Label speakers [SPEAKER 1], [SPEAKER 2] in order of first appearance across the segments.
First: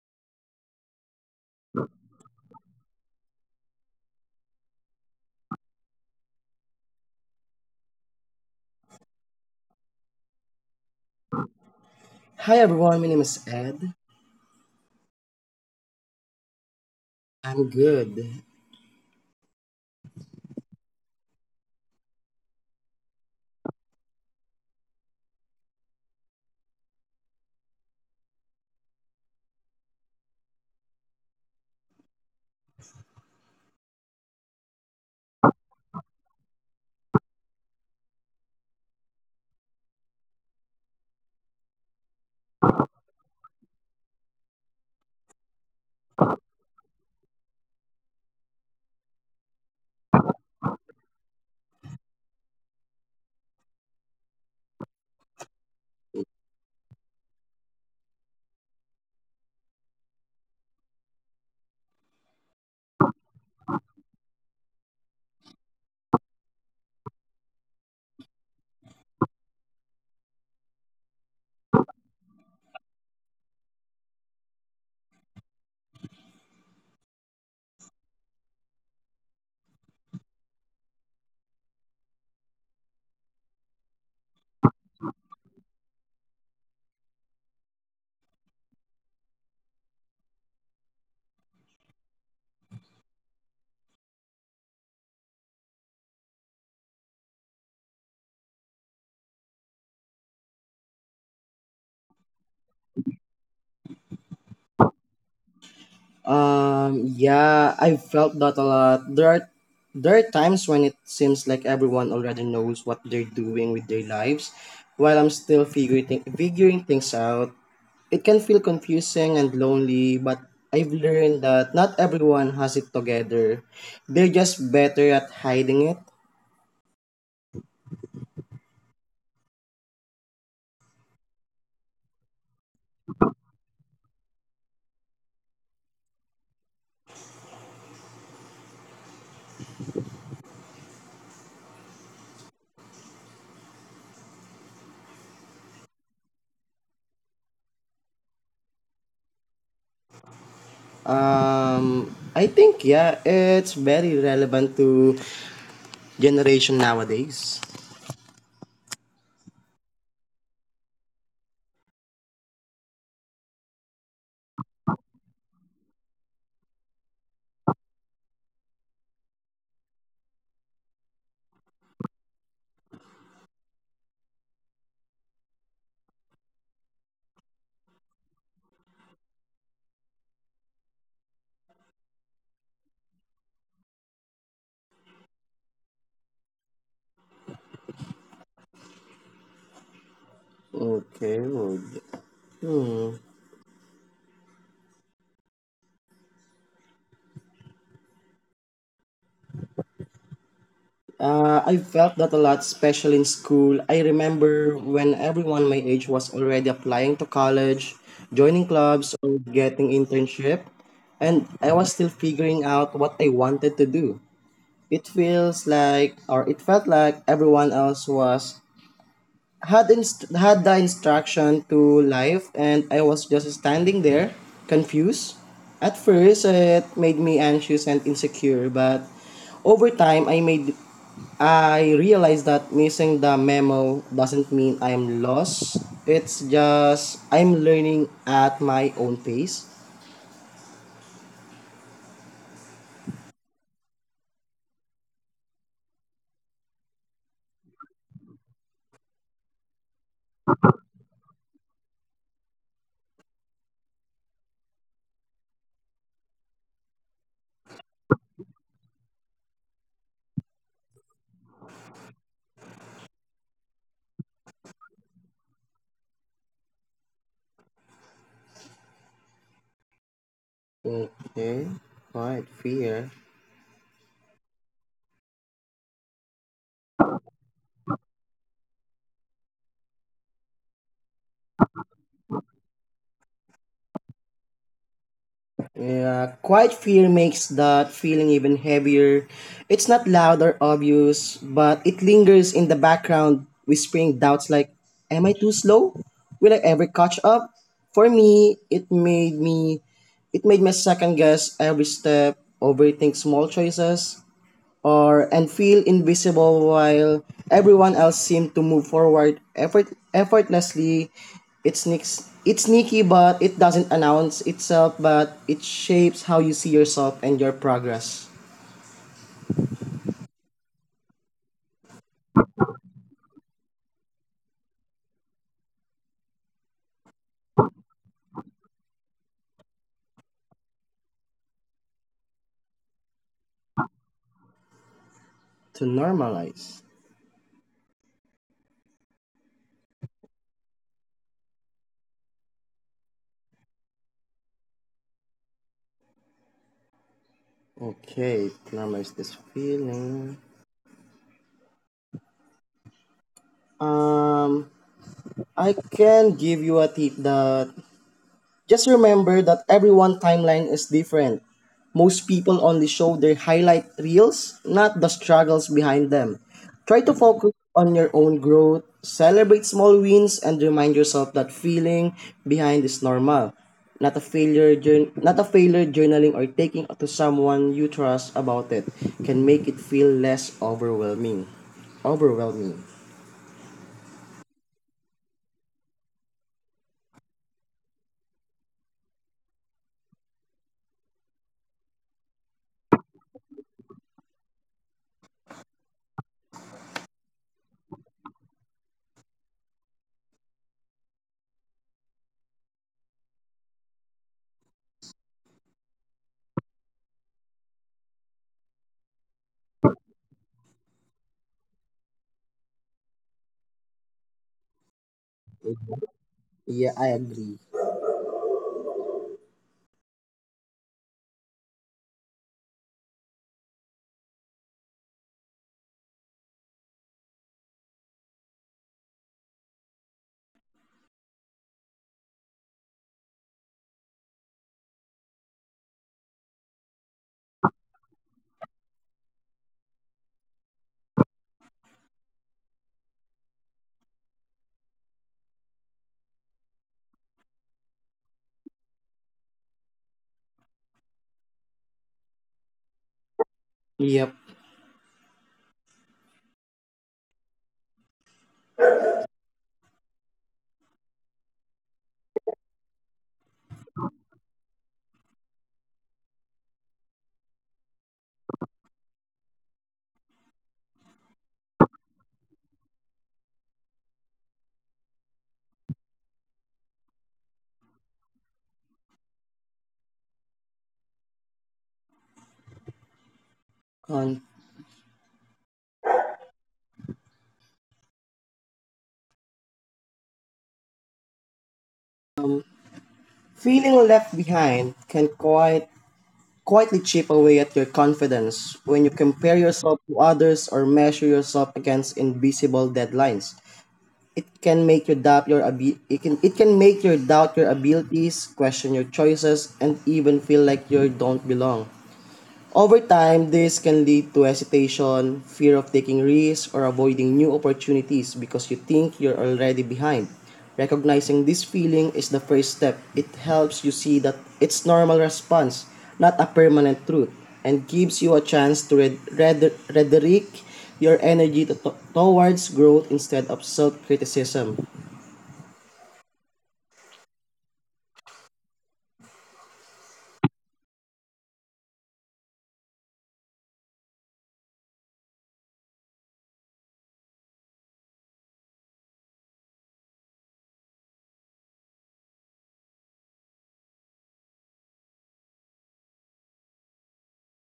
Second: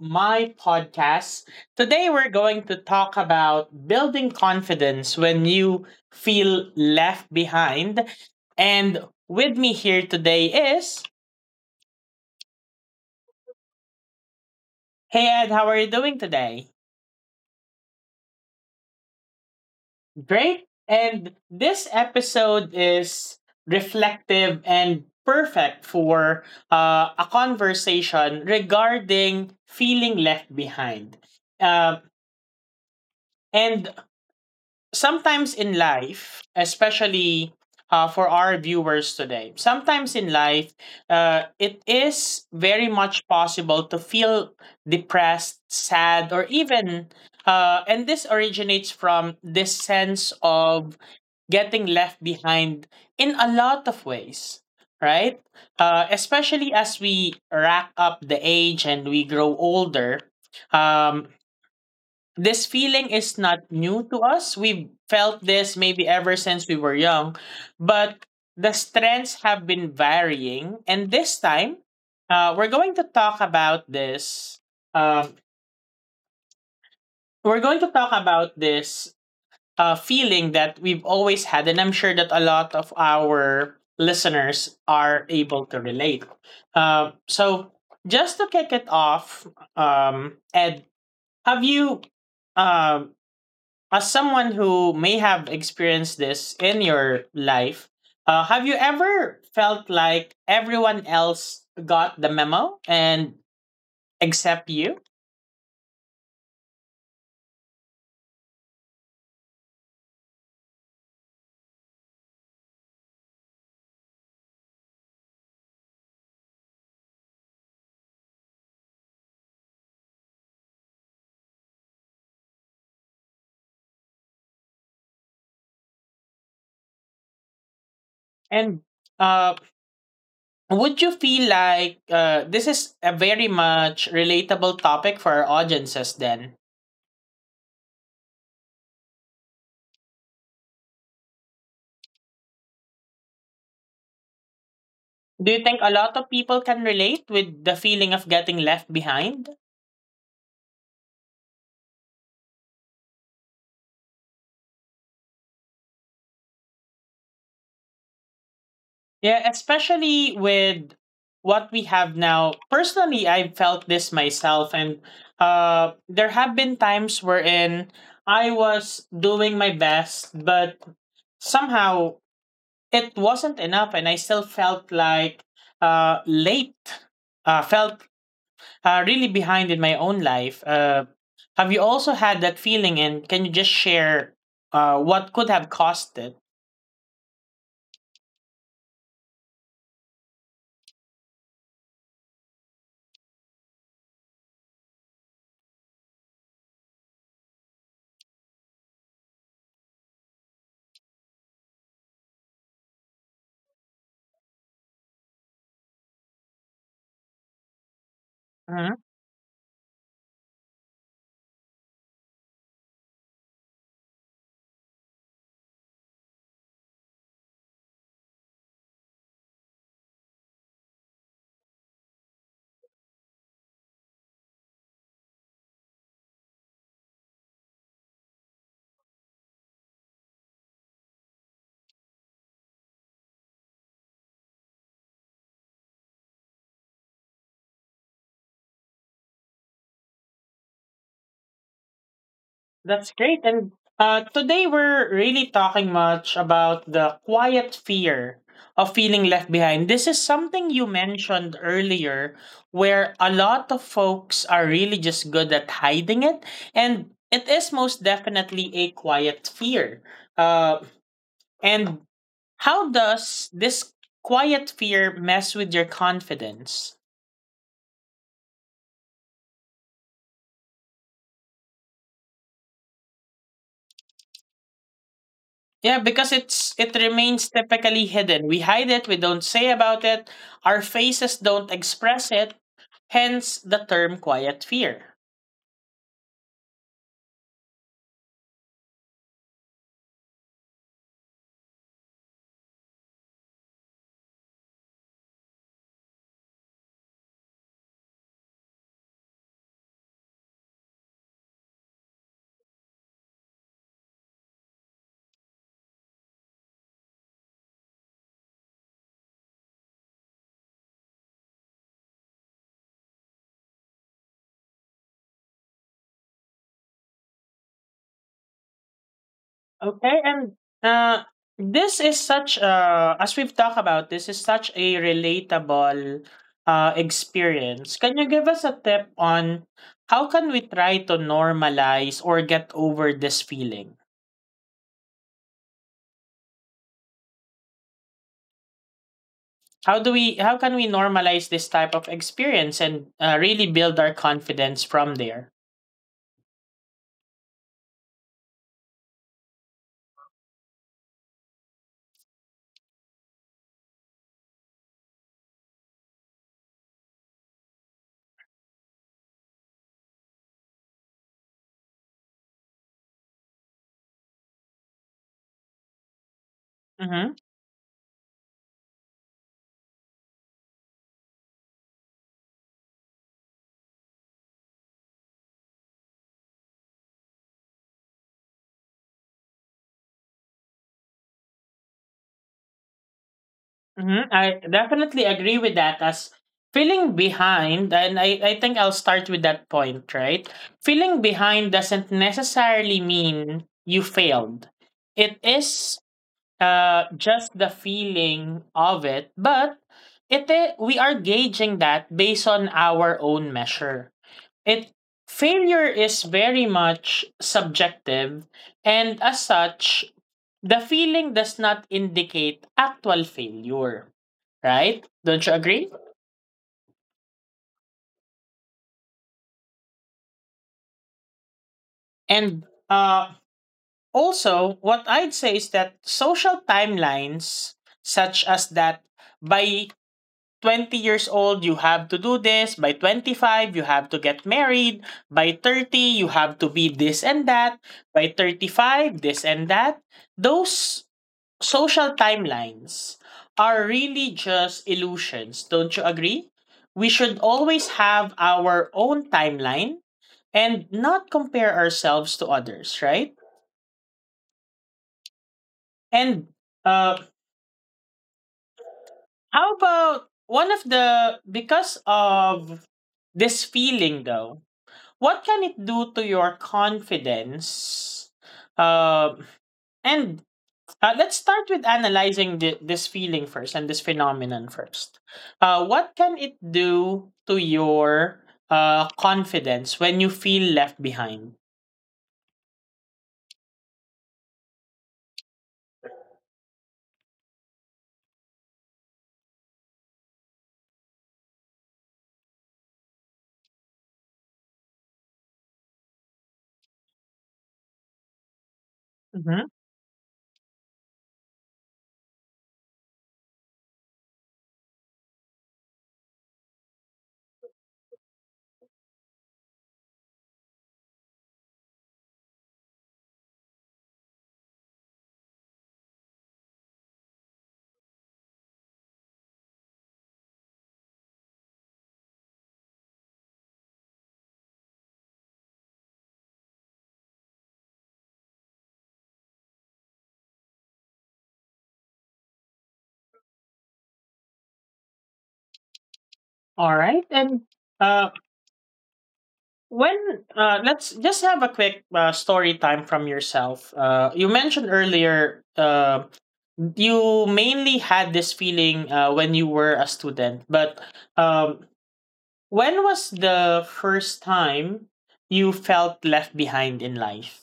[SPEAKER 1] my podcast. Today, we're going to talk about building confidence when you feel left behind. And with me here today is...
[SPEAKER 2] Hi everyone, my name is Ed.
[SPEAKER 1] Hey Ed, how are you doing today?
[SPEAKER 2] I'm good.
[SPEAKER 1] Great. And this episode is reflective and perfect for a conversation regarding feeling left behind. Uh, and sometimes in life, especially for our viewers today, sometimes in life, it is very much possible to feel depressed, sad, or even, and this originates from this sense of getting left behind in a lot of ways, right? Especially as we rack up the age and we grow older, um, this feeling is not new to us. We've felt this maybe ever since we were young, but the strengths have been varying. And this time, we're going to talk about this. Um, we're going to talk about this feeling that we've always had, and I'm sure that a lot of our listeners are able to relate. So, just to kick it off, Ed, have you, um, as someone who may have experienced this in your life, have you ever felt like everyone else got the memo and except you?
[SPEAKER 2] Yeah, I've felt that a lot. There are times when it seems like everyone already knows what they're doing with their lives, while I'm still figuring things out. It can feel confusing and lonely, but I've learned that not everyone has it together. They're just better at hiding it.
[SPEAKER 1] And um, would you feel like this is a very much relatable topic for our audiences, then do you think a lot of people can relate with the feeling of getting left behind?
[SPEAKER 2] I think yeah, it's very relevant to generation nowadays.
[SPEAKER 1] Yeah, especially with what we have now. Personally, I felt this myself, and there have been times wherein I was doing my best, but somehow it wasn't enough, and I still felt like late felt really behind in my own life. Have you also had that feeling, and can you just share what could have caused it?
[SPEAKER 2] Okay, well, hmm. I felt that a lot, especially in school. I remember when everyone my age was already applying to college, joining
[SPEAKER 1] Mhm.
[SPEAKER 2] clubs, or getting internship, and I was still figuring out what I wanted to do. It feels like, or it felt like everyone else was had the instruction to life and I was just standing there confused. At first it made me anxious and insecure, but over time I realized that missing the memo doesn't mean I'm lost. It's just I'm learning at my own pace.
[SPEAKER 1] That's great. And today we're really talking much about the quiet fear of feeling left behind. This is something you mentioned earlier, where a lot of folks are really just good at hiding it. And it is most definitely a quiet fear. Uh, and how does this quiet fear mess with your confidence?
[SPEAKER 2] Okay, quite fear.
[SPEAKER 1] Yeah, because it remains typically hidden. We hide it, we don't say about it, our faces don't express it, hence the term quiet fear.
[SPEAKER 2] Yeah, quiet fear makes that feeling even heavier. It's not loud or obvious, but it lingers in the background, whispering doubts like, am I too slow? Will I ever catch up? For me, it made me second guess every step, overthink small choices, or and feel invisible while everyone else seemed to move forward effortlessly. It's sneaky, but it doesn't announce itself, but it shapes how you see yourself and your progress.
[SPEAKER 1] Okay, and uh this is such as we've talked about, this is such a relatable experience. Can you give us a tip on how can we try to normalize or get over this feeling?
[SPEAKER 2] To normalize.
[SPEAKER 1] How do we how can we normalize this type of experience and really build our confidence from there?
[SPEAKER 2] Okay, to normalize this feeling. Um, I can give you a tip that just remember that everyone timeline is different. Most people only show their highlight reels, not the struggles behind them. Try to
[SPEAKER 1] Mm-hmm.
[SPEAKER 2] focus on your own growth, celebrate small wins, and remind yourself that feeling behind is normal. Not a failure, journaling or taking to someone you trust about it can make it feel less overwhelming. Overwhelming.
[SPEAKER 1] Mm-hmm. I definitely agree with that. As feeling behind, and I think I'll start with that point, right? Feeling behind doesn't necessarily mean you failed. It is just the feeling of it, but we are gauging that based on our own measure. It Failure is very much subjective, and as such, the feeling does not indicate actual failure, right? Don't you agree?
[SPEAKER 2] Yeah, I agree.
[SPEAKER 1] And uh, also, what I'd say is that social timelines, such as that by 20 years old, you have to do this, by 25 you have to get married, by 30 you have to be this and that, by 35 this and that, those social timelines are really just illusions, don't you agree? We should always have our own timeline and not compare ourselves to others, right?
[SPEAKER 2] Yep.
[SPEAKER 1] And uh, how about one of the, because of this feeling though, what can it do to your confidence? Uh, and Let's start with analyzing this feeling first and this phenomenon first. What can it do to your confidence when you feel left behind?
[SPEAKER 2] And feeling left behind can quite quietly chip away at your confidence when you compare
[SPEAKER 1] Mhm.
[SPEAKER 2] yourself to others or measure yourself against invisible deadlines. It can make you doubt your abi- it can make you doubt your abilities, question your choices, and even feel like you don't belong. Over time, this can lead to hesitation, fear of taking risks, or avoiding new opportunities because you think you're already behind. Recognizing this feeling is the first step. It helps you see that it's normal response, not a permanent truth, and gives you a chance to redirect your energy towards growth instead of self-criticism.
[SPEAKER 1] All right. And uh, When let's just have a quick story time from yourself. You mentioned earlier you mainly had this feeling when you were a student, but um, when was the first time you felt left behind in life?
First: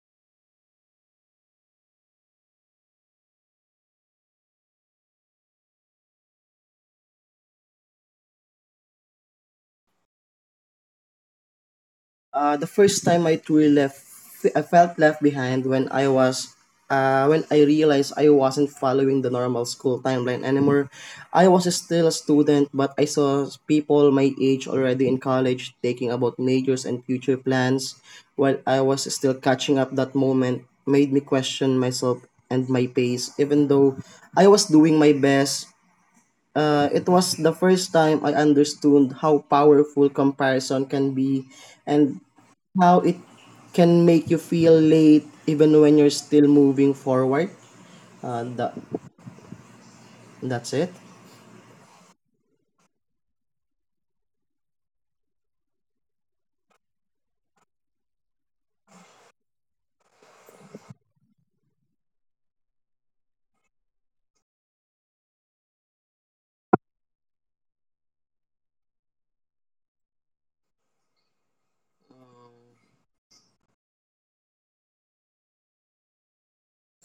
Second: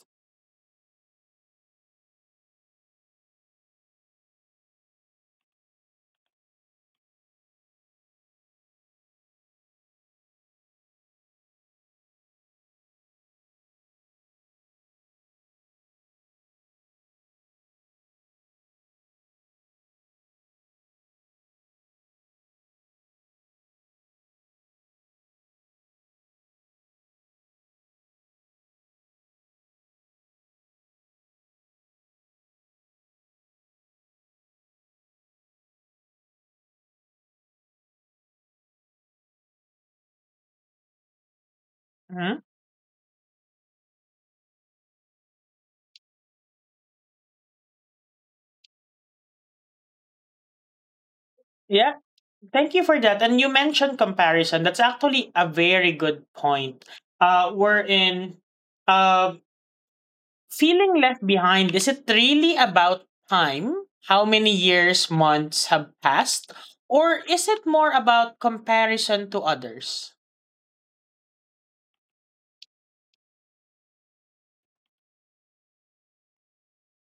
[SPEAKER 2] The first time I truly left, I felt left behind when when I realized I wasn't following the normal school timeline anymore. I was still a student, but I saw people my age already in college taking about majors and future plans. While I was still catching up, that moment made me question myself and my pace, even though I was doing my best. It was the first time I understood how powerful comparison can be and
[SPEAKER 1] Mhm.
[SPEAKER 2] how it can make you feel late even when you're still moving forward. Uh, that, that's it.
[SPEAKER 1] Yeah, thank you for that. And you mentioned comparison. That's actually a very good point. Wherein, in Feeling left behind, is it really about time? How many years, months have passed? Or is it more about comparison to others?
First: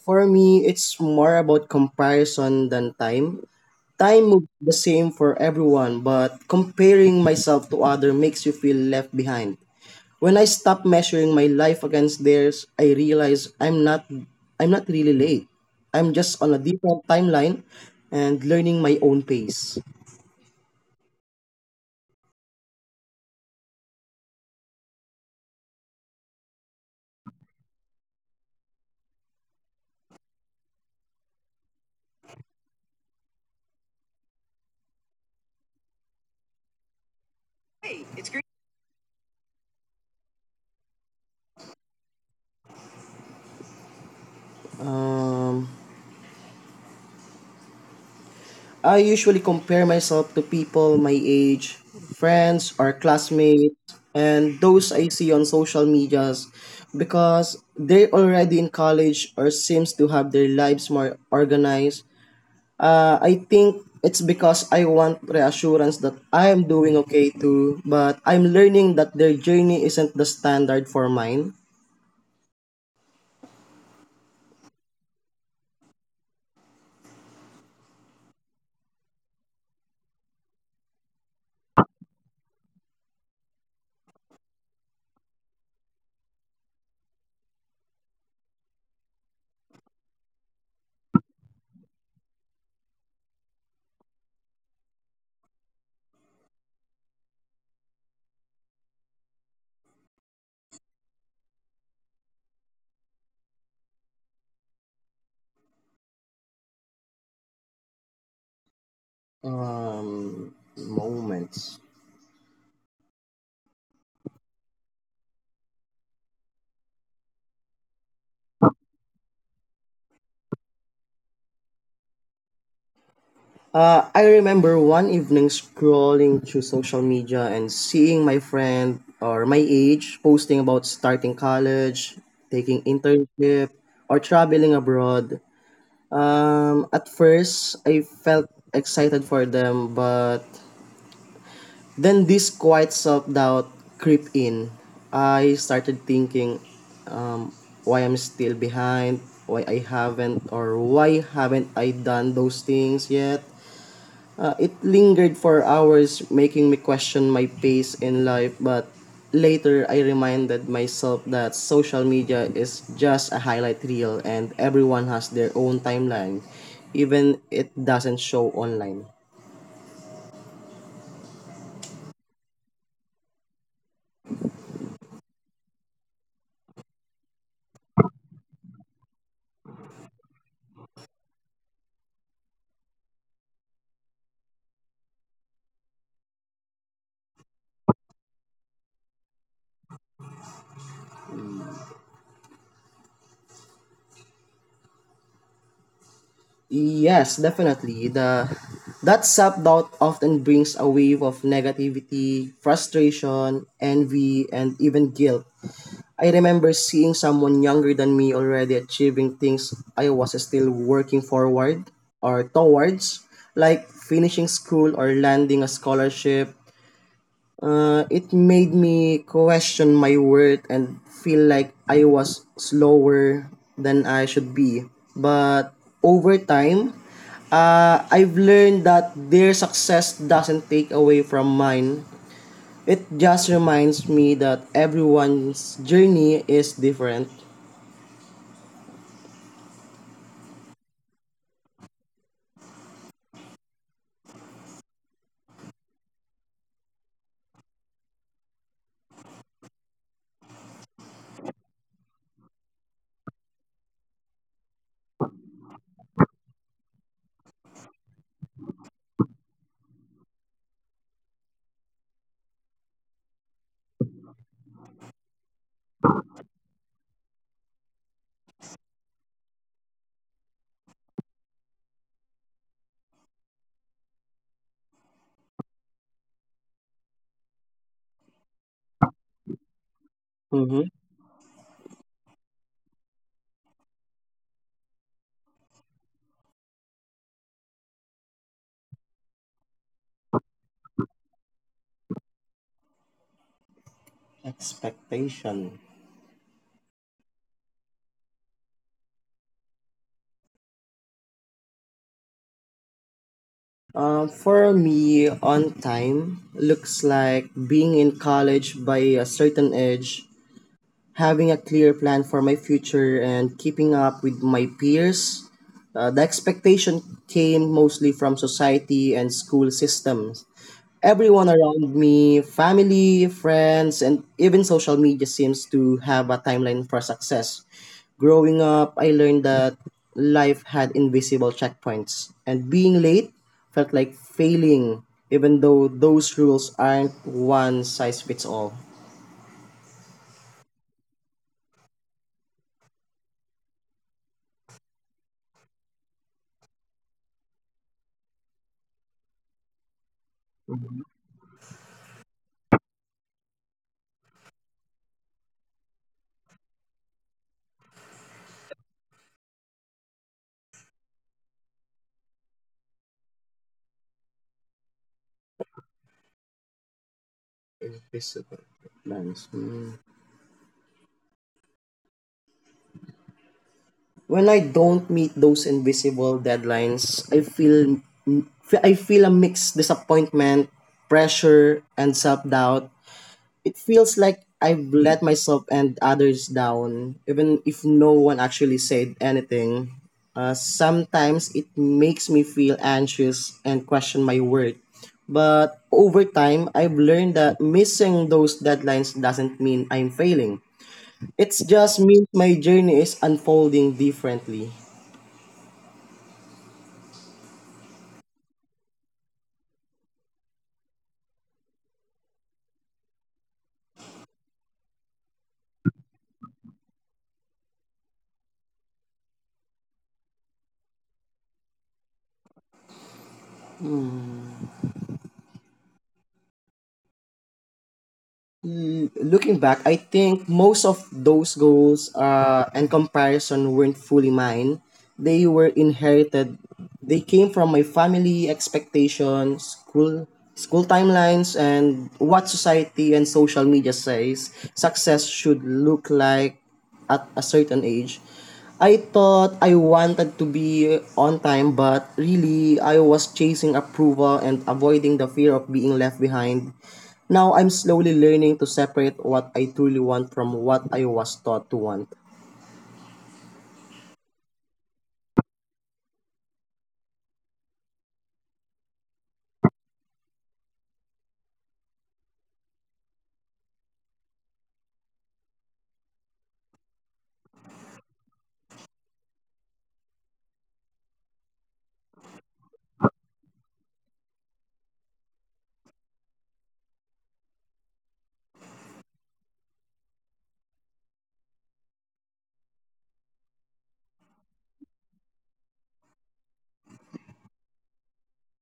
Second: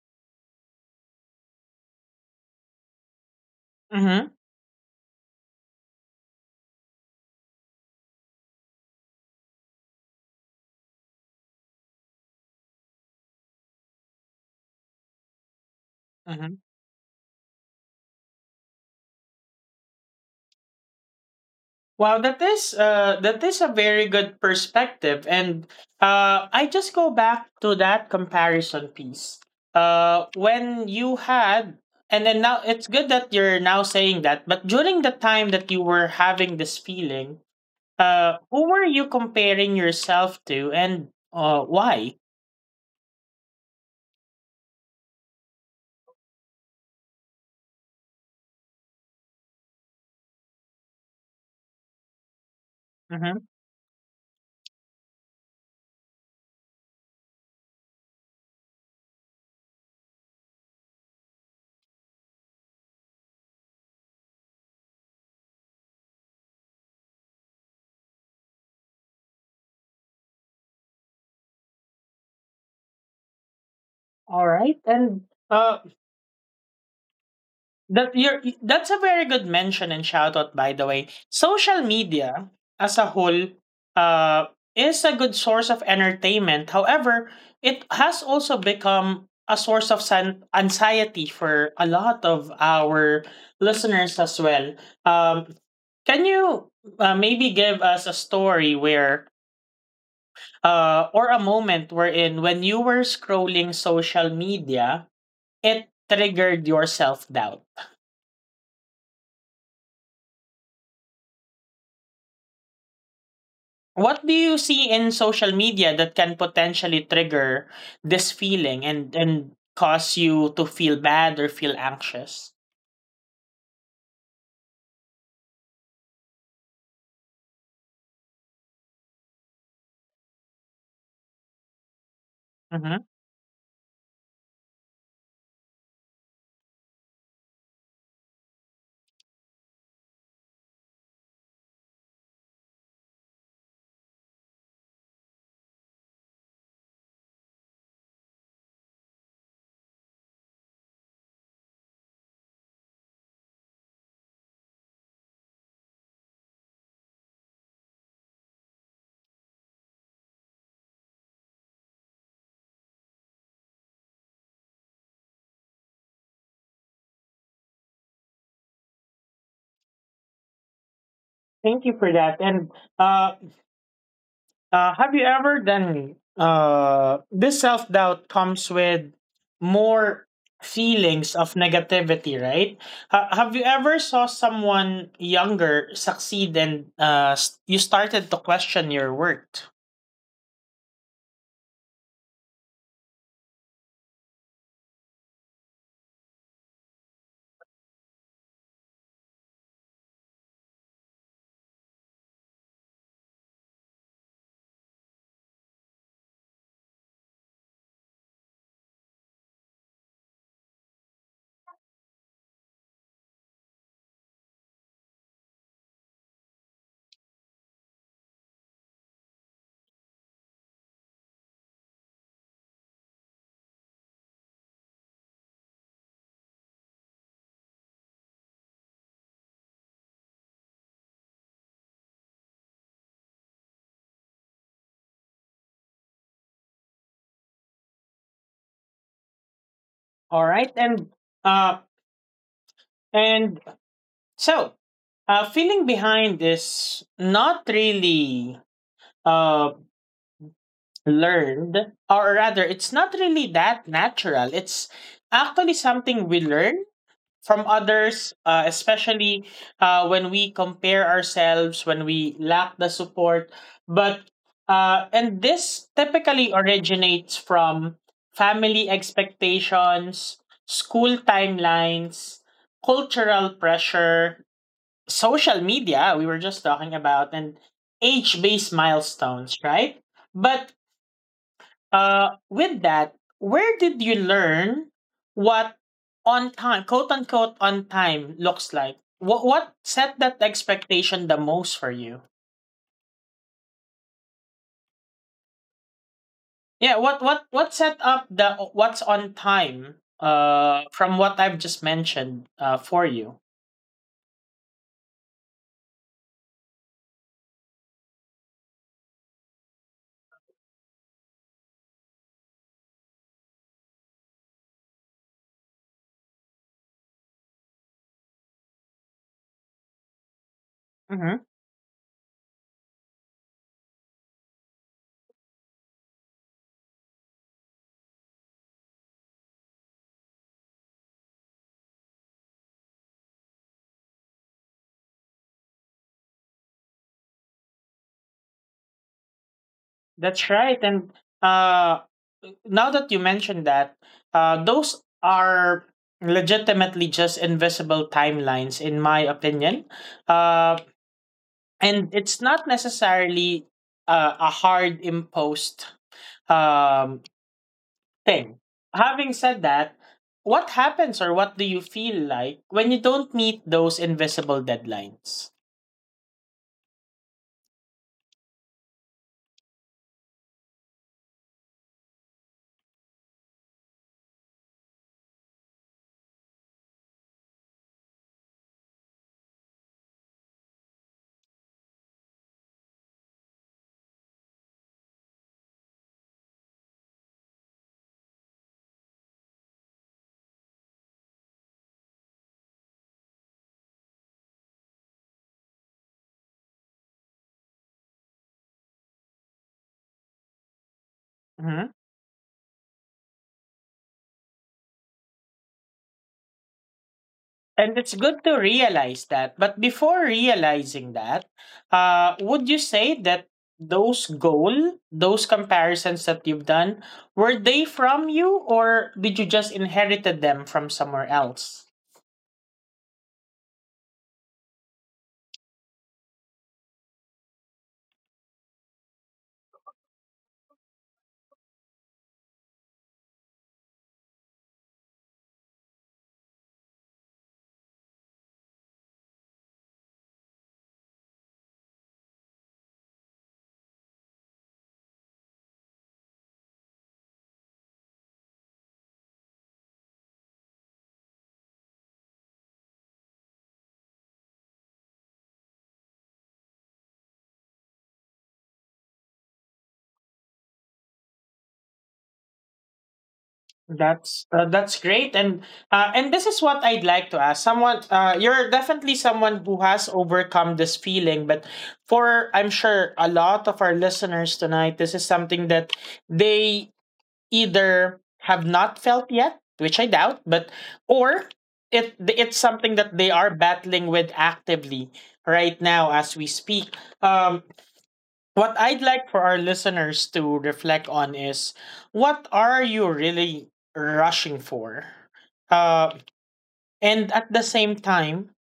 [SPEAKER 2] For me, it's more about comparison than time. Time
[SPEAKER 1] Mm-hmm.
[SPEAKER 2] moves the same for everyone, but comparing myself to other makes you feel left behind. When I stop measuring my life against theirs, I realize I'm not really late. I'm just on
[SPEAKER 1] Mm-hmm.
[SPEAKER 2] a different timeline and learning my own pace.
[SPEAKER 1] Wow, that is a very good perspective, and I just go back to that comparison piece. Uh, when you had, and then now it's good that you're now saying that, but during the time that you were having this feeling, who were you comparing yourself to, and why?
[SPEAKER 2] Um, I usually compare myself to people my age, friends or
[SPEAKER 1] Mhm.
[SPEAKER 2] classmates, and those I see on social medias because they're already in college or seems to have their lives more organized. I think it's because I want reassurance that I am doing okay too, but I'm learning that their journey isn't the standard for mine.
[SPEAKER 1] All right, and that's a very good mention and shout out, by the way. Social media as a whole, uh, is a good source of entertainment. However, it has also become a source of anxiety for a lot of our listeners as well. Um, can you maybe give us a story where or a moment wherein when you were scrolling social media, it triggered your self doubt.
[SPEAKER 2] Moments.
[SPEAKER 1] What do you see in social media that can potentially trigger this feeling and, cause you to feel bad or feel anxious?
[SPEAKER 2] I remember one evening scrolling through social media and seeing my friend or my age posting about starting college, taking
[SPEAKER 1] Mhm.
[SPEAKER 2] internship, or traveling abroad. At first, I felt excited for them, but then this quiet self-doubt creep in. I started thinking, um, why I'm still behind, why haven't I done those things yet? It lingered for hours, making me question my pace in life, but later I reminded myself that social media is just a highlight reel and everyone has their own timeline, even it doesn't show online.
[SPEAKER 1] Thank you for that. And uh, have you ever done this self doubt comes with more feelings of negativity, right? Have you ever saw someone younger succeed and you started to question your worth?
[SPEAKER 2] Yes, definitely. The That self-doubt often brings a wave of negativity, frustration, envy, and even guilt. I remember seeing someone younger than me already achieving things I was still working forward or towards, like finishing school or landing a scholarship. It made me question my worth and feel like I was slower than I should be. But over time, I've learned that their success doesn't take away from mine. It just reminds me that everyone's journey is different.
[SPEAKER 1] All right, uh, and So, feeling behind is not really uh, learned, or rather, it's not really that natural. It's actually something we learn from others, especially when we compare ourselves, when we lack the support. But, and this typically originates from family expectations, school timelines, cultural pressure, social media we were just talking about, and age based milestones, right? but
[SPEAKER 2] Mm-hmm.
[SPEAKER 1] With that, where did you learn what on time quote unquote on time looks like? What set that expectation the most for you?
[SPEAKER 2] Expectation.
[SPEAKER 1] Yeah, what set up the what's on time from what I've just mentioned for you?
[SPEAKER 2] For me, on time looks like being in college by a certain age, having a clear plan for my future and keeping up with my peers. The expectation came mostly from society and school systems.
[SPEAKER 1] Mm-hmm.
[SPEAKER 2] Everyone around me, family, friends, and even social media seems to have a timeline for success. Growing up, I learned that life had invisible checkpoints, and being late felt like failing, even though those rules aren't one size fits all.
[SPEAKER 1] That's right. And uh, now that you mentioned that, those are legitimately just invisible timelines, in my opinion. Uh, and it's not necessarily a hard imposed um, thing. Having said that, what happens or what do you feel like when you don't meet those invisible deadlines?
[SPEAKER 2] Visible plans. When I don't meet those invisible deadlines, I feel a mixed disappointment, pressure, and self-doubt. It feels like I've let myself and others down, even if no one actually said anything. Sometimes it makes me feel anxious and question my worth. But over time, I've learned that missing those deadlines doesn't mean I'm failing. It
[SPEAKER 1] Mm-hmm.
[SPEAKER 2] just means my journey is unfolding differently.
[SPEAKER 1] And it's good to realize that. But before realizing that, would you say that those goal, those comparisons that you've done, were they from you, or did you just inherited them from somewhere else?
[SPEAKER 2] Looking back, I think most of those goals and comparison weren't fully mine. They were inherited. They came from my family expectations, school timelines, and what society and social media says success should look like at a certain age. I thought I wanted to be on time, but really I was chasing approval and avoiding the fear of being left behind. Now I'm slowly learning to separate what I truly want from what I was taught to want.
[SPEAKER 1] That's great, and this is what I'd like to ask. Someone, you're definitely someone who has overcome this feeling, but for I'm sure a lot of our listeners tonight, this is something that they either have not felt yet, which I doubt, but or it's something that they are battling with actively right now as we speak. Um, what I'd like for our listeners to reflect on is what are you really rushing for? Uh, and at the same time,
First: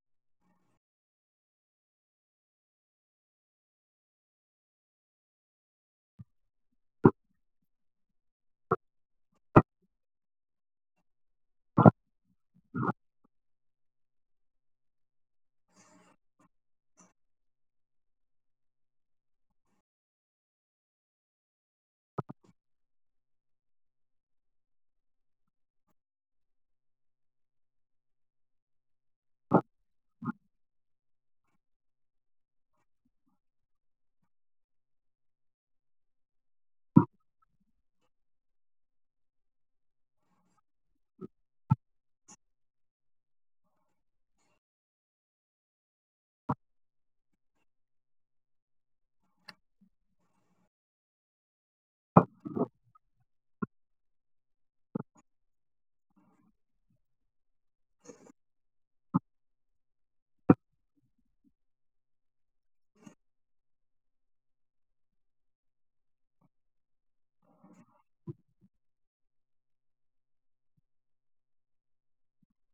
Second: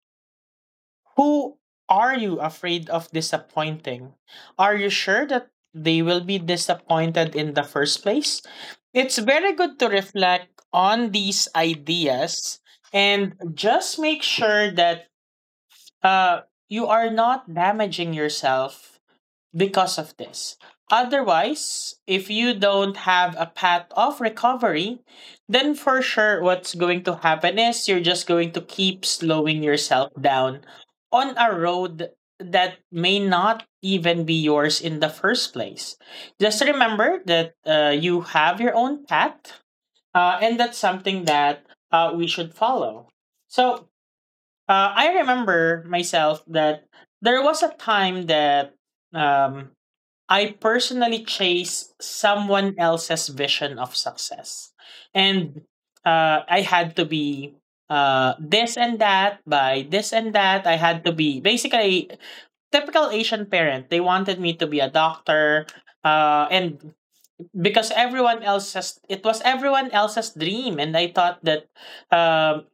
[SPEAKER 1] who are you afraid of disappointing? Are you sure that they will be disappointed in the first place? It's very good to reflect on these ideas and just make sure that uh, you are not damaging yourself because of this. Otherwise, if you don't have a path of recovery, then for sure what's going to happen is you're just going to keep slowing yourself down on a road that may not even be yours in the first place. Just remember that you have your own path, and that's something that we should follow. So I remember myself that there was a time that um, I personally chase someone else's vision of success. And I had to be this and that by this and that. I had to be basically typical Asian parent. They wanted me to be a doctor. And Because everyone else's, it was everyone else's dream. And I thought that um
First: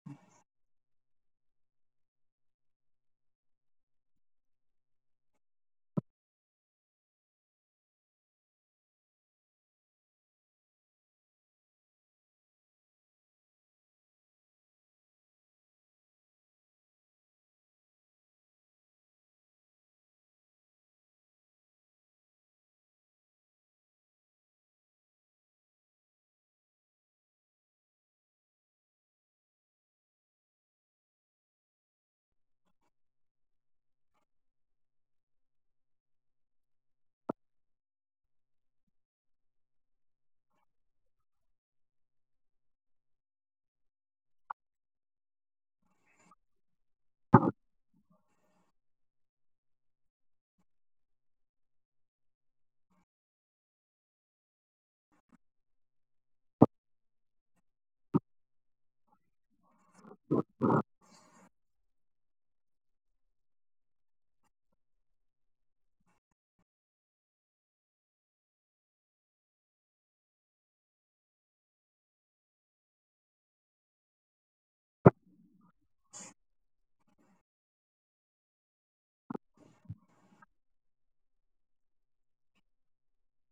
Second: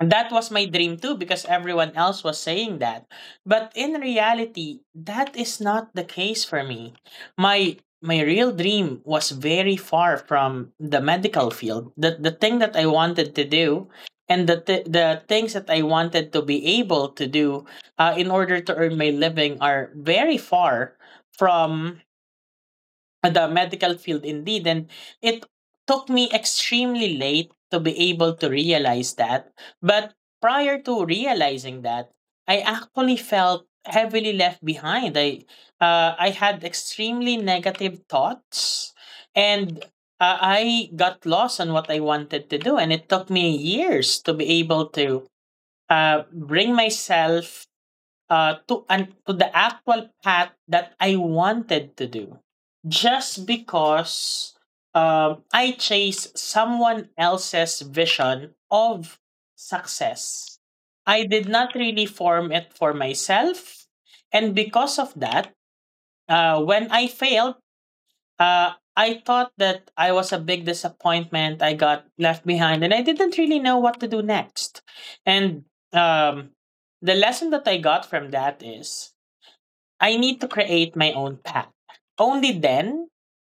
[SPEAKER 1] And that was my dream too, because everyone else was saying that. But in reality, that is not the case for me. My real dream was very far from the medical field. The thing that I wanted to do and the things that I wanted to be able to do in order to earn my living are very far from the medical field indeed, and it took me extremely late to be able to realize that. But prior to realizing that, I actually felt heavily left behind. I had extremely negative thoughts, and I got lost on what I wanted to do, and it took me years to be able to bring myself to the actual path that I wanted to do, just because I chase someone else's vision of success. I did not really form it for myself, and because of that, when I failed, I thought that I was a big disappointment. I got left behind, and I didn't really know what to do next. And um, the lesson that I got from that is I need to create my own path. Only then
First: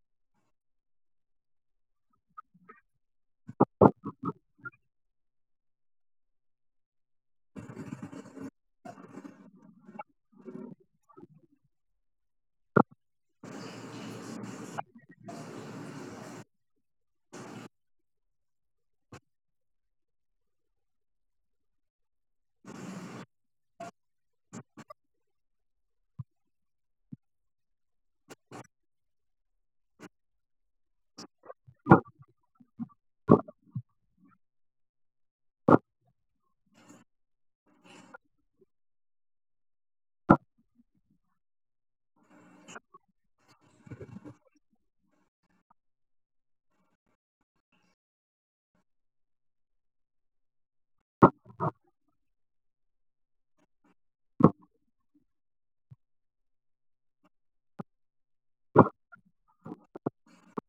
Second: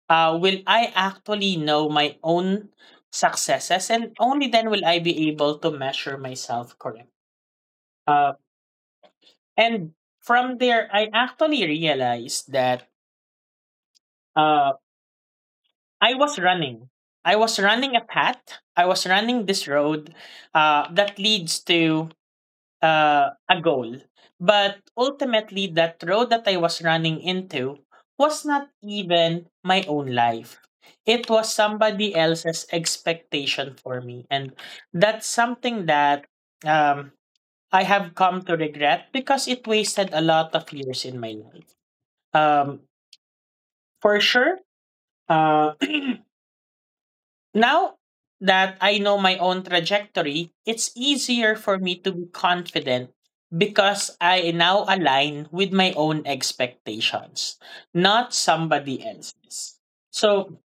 [SPEAKER 1] will I actually know my own successes, and only then will I be able to measure myself correctly. Uh, and from there, I actually realized that uh, I was running. I was running a path. I was running this road that leads to a goal. But ultimately, that road that I was running into was not even my own life. It was somebody else's expectation for me. And that's something that um, I have come to regret because it wasted a lot of years in my life. Um, for sure, uh, Now that I know my own trajectory, it's easier for me to be confident because I now align with my own expectations, not somebody else's. So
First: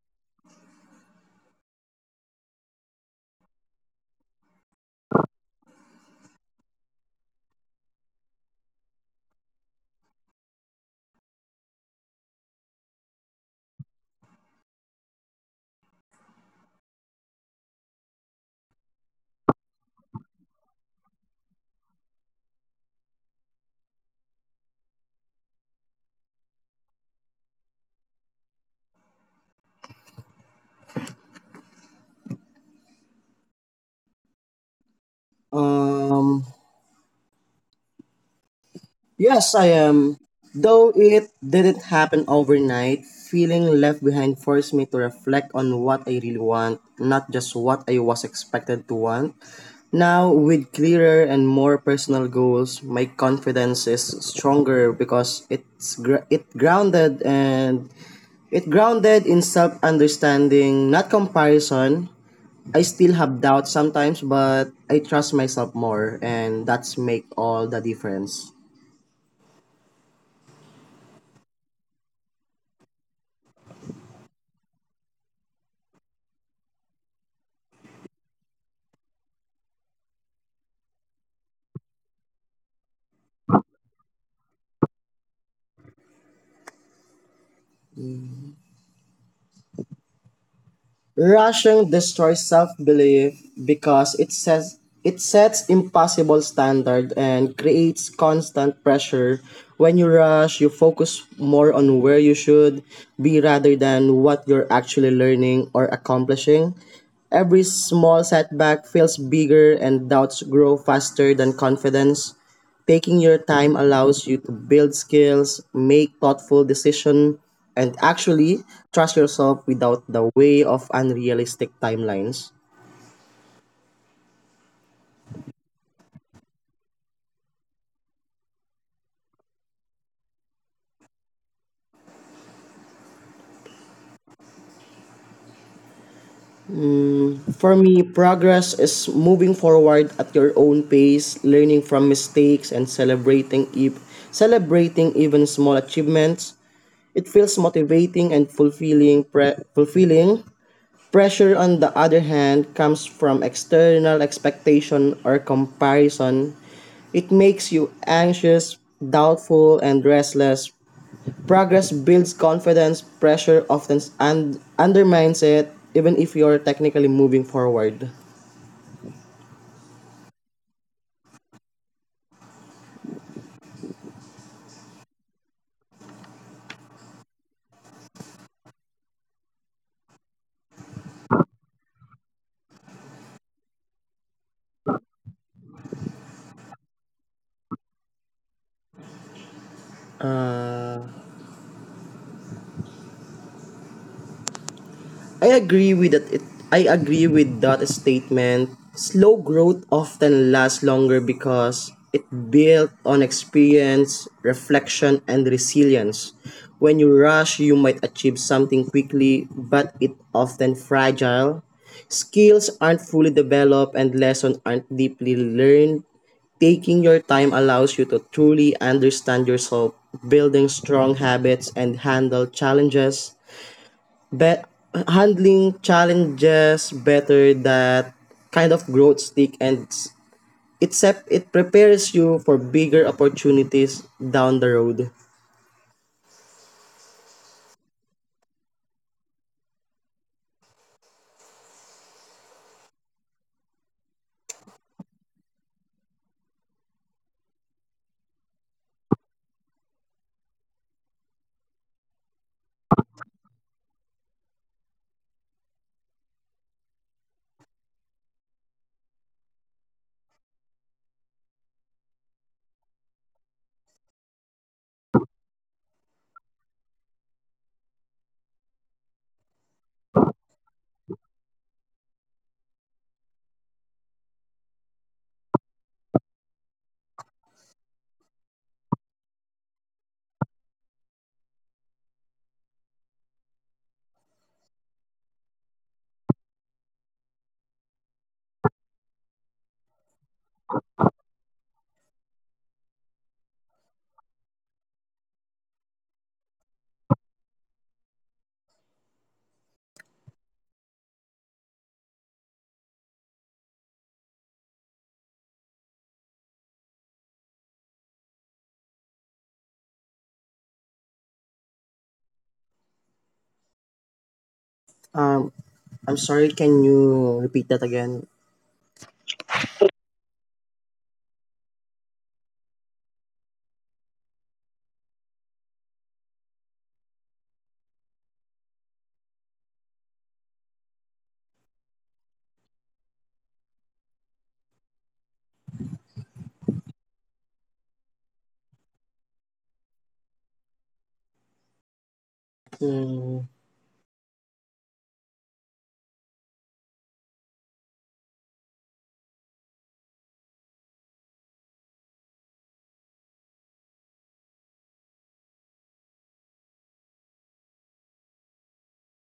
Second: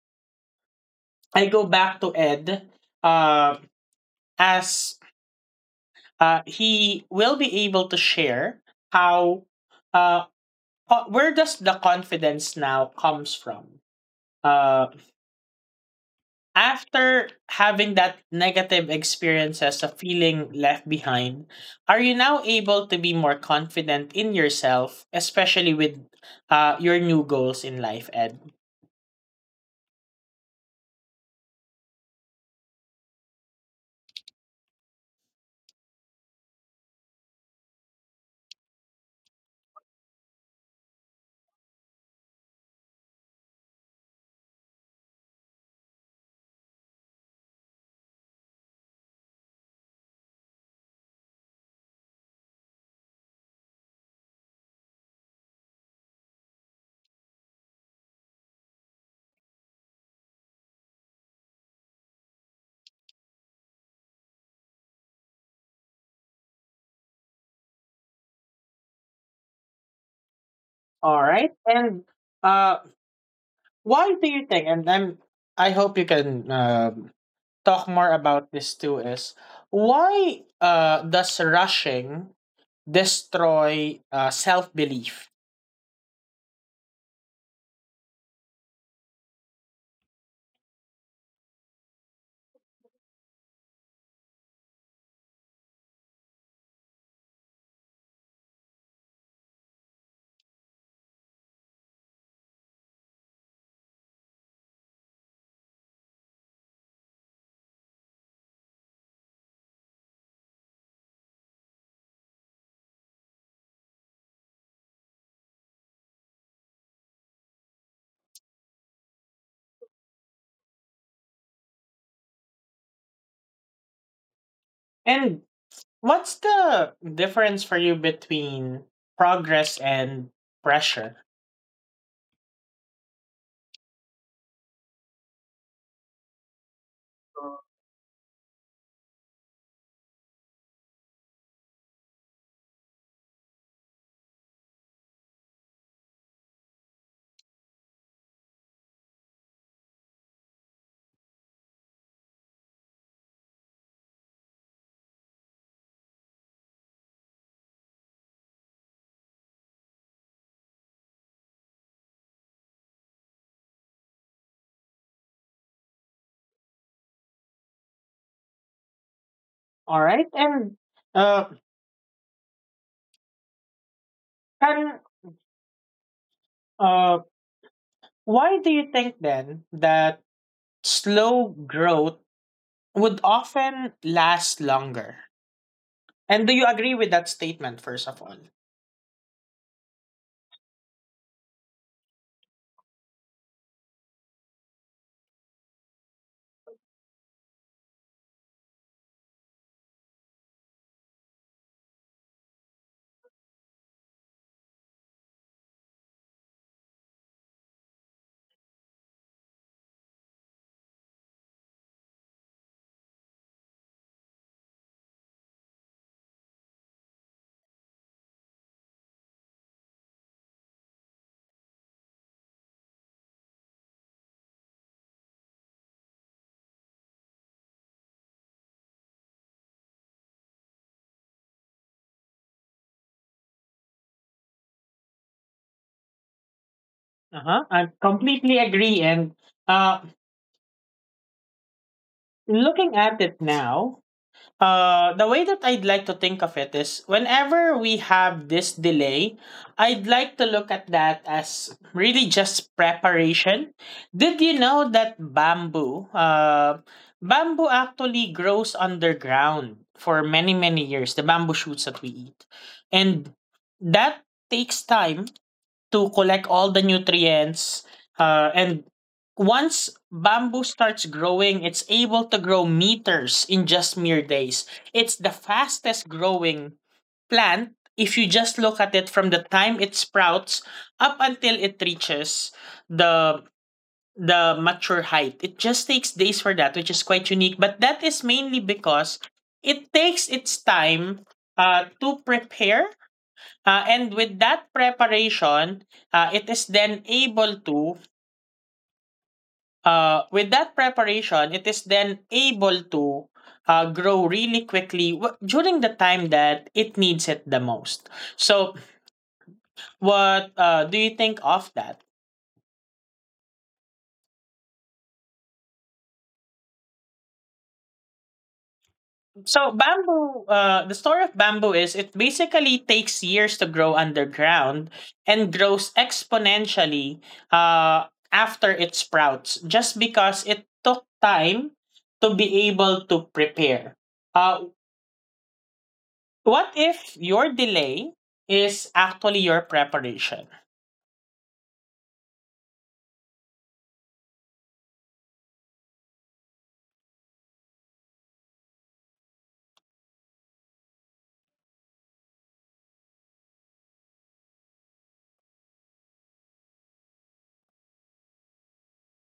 [SPEAKER 1] I go back to Ed, uh, as he will be able to share how, uh, where does the confidence now comes from? Uh, After having that negative experiences of feeling left behind, are you now able to be more confident in yourself, especially with your new goals in life, Ed?
[SPEAKER 2] Um, yes, I am. Though it didn't happen overnight, feeling left behind forced me to reflect on what I really want, not just what I was expected to want. Now, with clearer and more personal goals, my confidence is stronger because it's it grounded in self understanding, not comparison. I still have doubts sometimes, but I trust myself more, and that's make all the difference.
[SPEAKER 1] All right. And uh, why do you think? I hope you can talk more about this too. Is Why does rushing destroy self belief?
[SPEAKER 2] Rushing destroys self-belief because it sets impossible standard and creates constant pressure. When you rush, you focus more on where you should be rather than what you're actually learning or accomplishing. Every small setback feels bigger and doubts grow faster than confidence. Taking your time allows you to build skills, make thoughtful decisions, and actually trust yourself without the way of unrealistic timelines.
[SPEAKER 1] And what's the difference for you between progress and pressure?
[SPEAKER 2] For me, progress is moving forward at your own pace, learning from mistakes and celebrating even small achievements. It feels motivating and fulfilling. Pressure, on the other hand, comes from external expectation or comparison. It makes you anxious, doubtful, and restless. Progress builds confidence, pressure often undermines it, even if you're technically moving forward.
[SPEAKER 1] All right, uh, and uh, why do you think then that slow growth would often last longer? And do you agree with that statement? First of all,
[SPEAKER 2] Uh, I agree with that. It, I agree with that statement. Slow growth often lasts longer because it built on experience, reflection, and resilience. When you rush, you might achieve something quickly, but it often fragile. Skills aren't fully developed and lessons aren't deeply learned. Taking your time allows you to truly understand yourself, building strong habits, and handle challenges But handling challenges better. That kind of growth stick and s- except it prepares you for bigger opportunities down the road.
[SPEAKER 1] uh huh, I completely agree. And uh, Looking at it now, the way that I'd like to think of it is whenever we have this delay, I'd like to look at that as really just preparation. Did you know that bamboo actually grows underground for many, many years, the bamboo shoots that we eat. And that takes time to collect all the nutrients. And once bamboo starts growing, it's able to grow meters in just mere days. It's the fastest growing plant if you just look at it from the time it sprouts up until it reaches the the mature height. It just takes days for that, which is quite unique. But that is mainly because it takes its time to prepare. And with that preparation, it is then able to, With that preparation, it is then able to grow really quickly during the time that it needs it the most. So, what do you think of that?
[SPEAKER 2] Um, I'm sorry, can you repeat that again?
[SPEAKER 1] So the story of bamboo is it basically takes years to grow underground and grows exponentially after it sprouts, just because it took time to be able to prepare. Uh, what if your delay is actually your preparation?
[SPEAKER 2] Hmm.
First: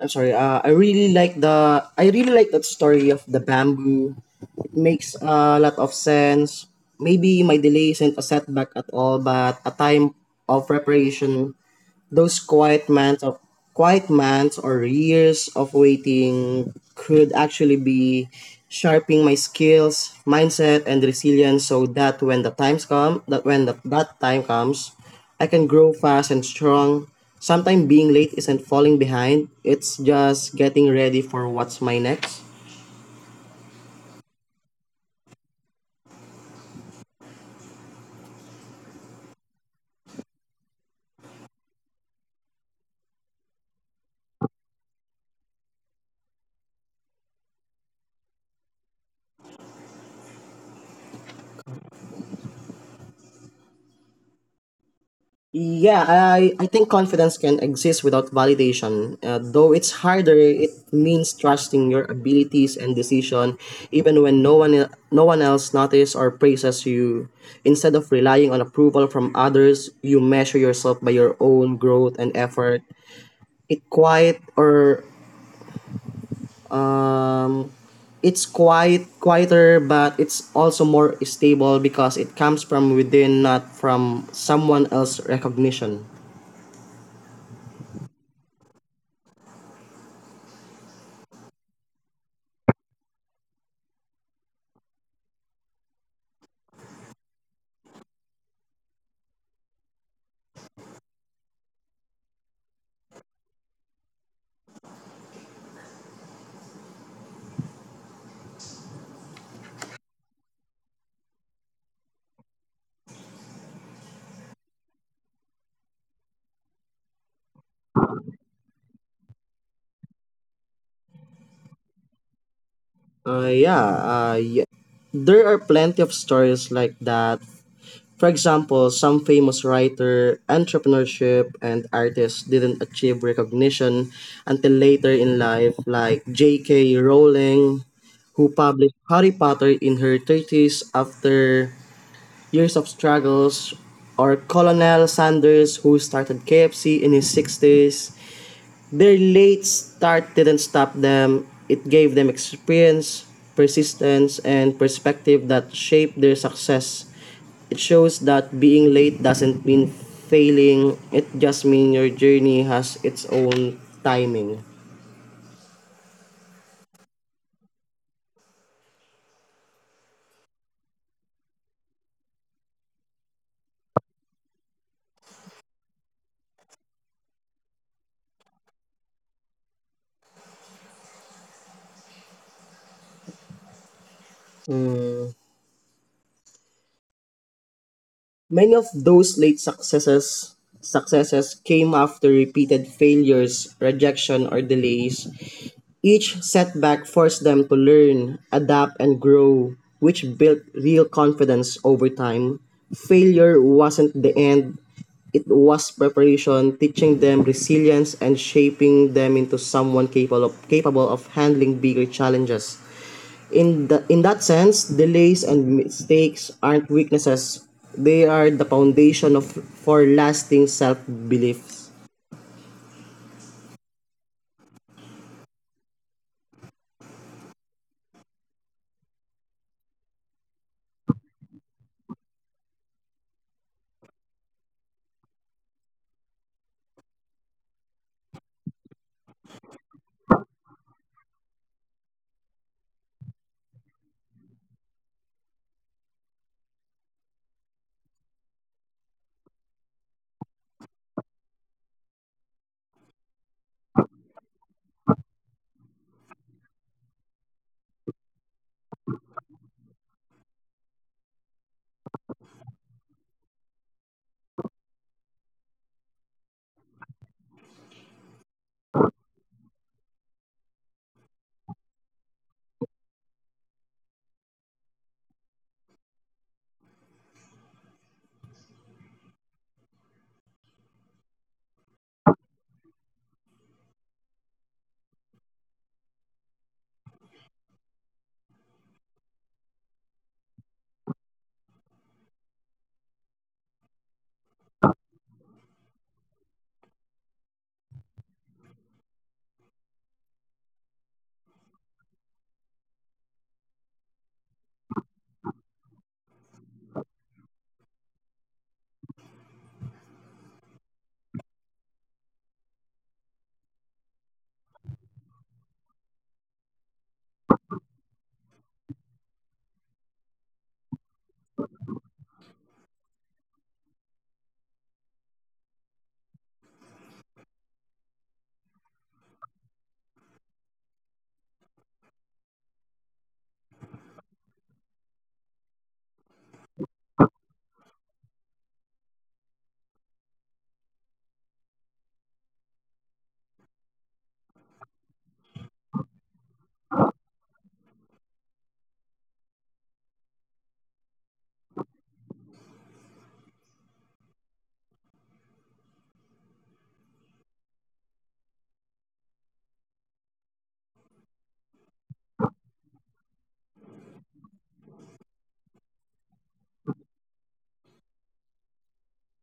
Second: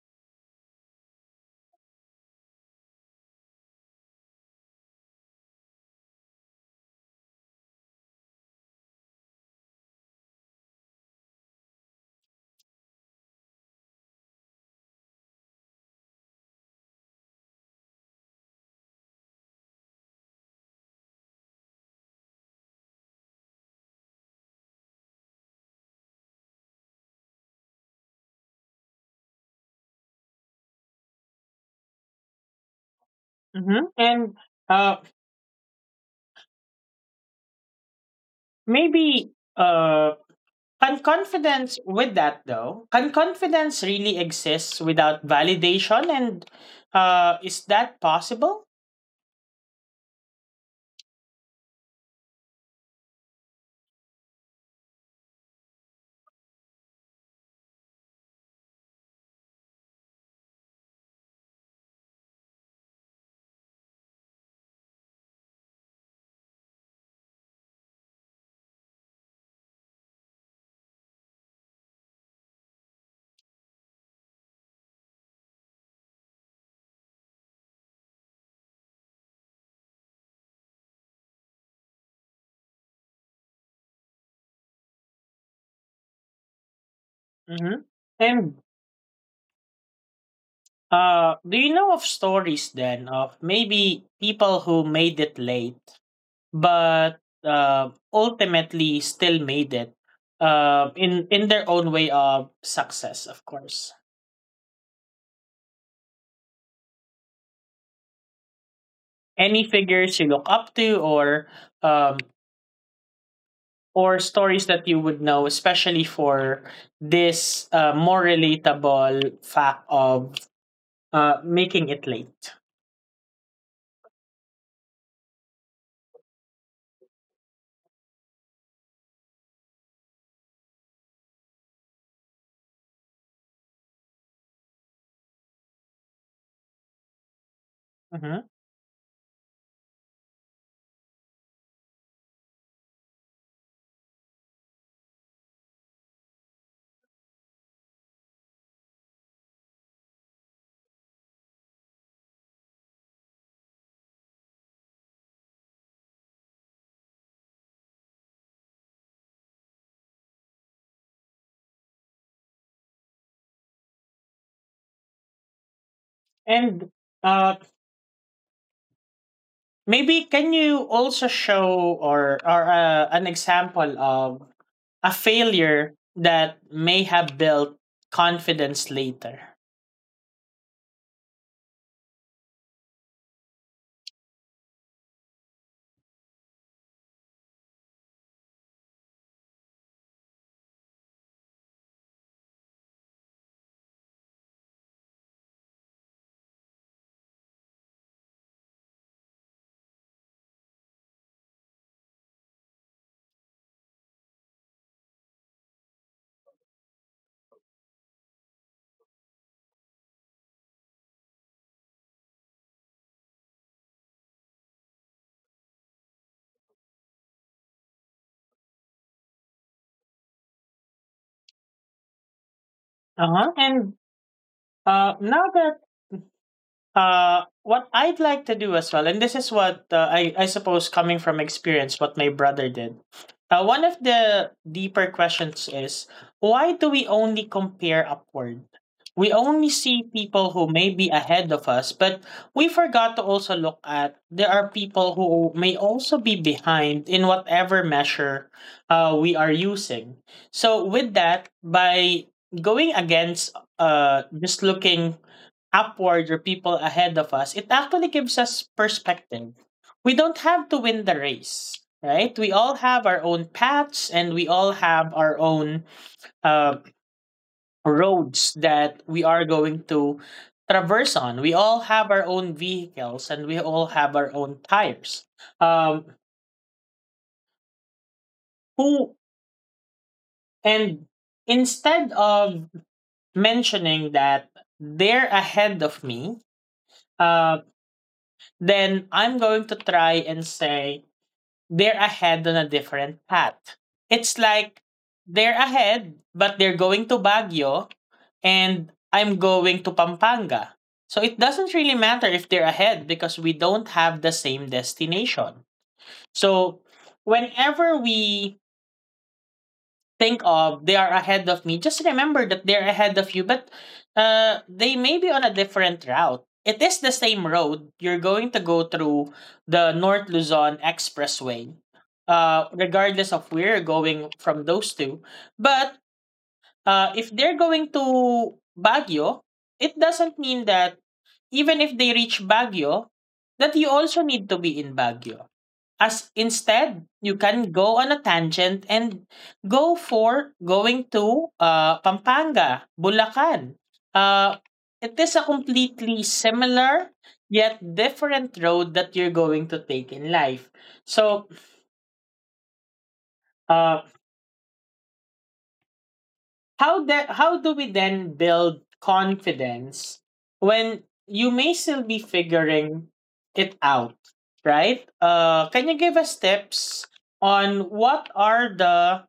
[SPEAKER 2] I'm sorry. I really like that story of the bamboo. It makes a lot of sense. Maybe my delay isn't a setback at all, but a time of preparation. Those quiet months of quiet months or years of waiting could actually be sharpening my skills, mindset and resilience so that when the times come that when the, that time comes, I can grow fast and strong. Sometimes being late isn't falling behind, it's just getting ready for what's my next.
[SPEAKER 1] Mm-hmm. And uh, maybe Can confidence with that though? Can confidence really exist without validation? And Is that possible?
[SPEAKER 2] Yeah, I think confidence can exist without validation. Though it's harder, it means trusting your abilities and decision, even when no one else notices or praises you. Instead of relying on approval from others, you measure yourself by your own growth and effort. It quiet or um, it's quieter, but it's also more stable because it comes from within, not from someone else's recognition.
[SPEAKER 1] Hmm. And Do you know of stories then of maybe people who made it late, but ultimately still made it in their own way of success? Of course. Any figures you look up to, um, or stories that you would know, especially for this more relatable fact of making it late.
[SPEAKER 2] Yeah. There are plenty of stories like that. For example, some famous writer, entrepreneurship, and artists didn't achieve recognition until later in life, like J.K. Rowling, who
[SPEAKER 1] Mhm.
[SPEAKER 2] published Harry Potter in her 30s after years of struggles, or Colonel Sanders, who started KFC in his 60s. Their late start didn't stop them. It gave them experience, persistence, and perspective that shaped their success. It shows that being late doesn't mean failing. It just means your journey has its own timing.
[SPEAKER 1] And uh, Maybe can you also show or an example of a failure that may have built confidence later?
[SPEAKER 2] Many of those late successes successes came after repeated failures, rejection, or delays. Each setback forced them to learn, adapt, and grow, which built real confidence over time. Failure wasn't the end, it was preparation, teaching them resilience and shaping them into someone capable of handling bigger challenges. In that sense, delays and mistakes aren't weaknesses. They are the foundation of for lasting self-beliefs.
[SPEAKER 1] Uh-huh. And now that What I'd like to do as well, and this is what I suppose coming from experience, what my brother did. One of the deeper questions is why do we only compare upward? We only see people who may be ahead of us, but we forgot to also look at there are people who may also be behind in whatever measure we are using. So, with that, by going against just looking upward or people ahead of us, it actually gives us perspective. We don't have to win the race, right? We all have our own paths and we all have our own uh, roads that we are going to traverse on. We all have our own vehicles and we all have our own tires. Um, who and Instead of mentioning that they're ahead of me, uh, then I'm going to try and say they're ahead on a different path. It's like they're ahead, but they're going to Baguio and I'm going to Pampanga. So it doesn't really matter if they're ahead because we don't have the same destination. So whenever we think of they are ahead of me, just remember that they're ahead of you, but they may be on a different route. It is the same road. You're going to go through the North Luzon Expressway, regardless of where you're going from those two. But if they're going to Baguio, it doesn't mean that even if they reach Baguio, that you also need to be in Baguio. As instead, you can go on a tangent and go for going to Pampanga, Bulacan. Uh, it is a completely similar yet different road that you're going to take in life. So, uh, how do we then build confidence when you may still be figuring it out, right? Can you give us tips on what are the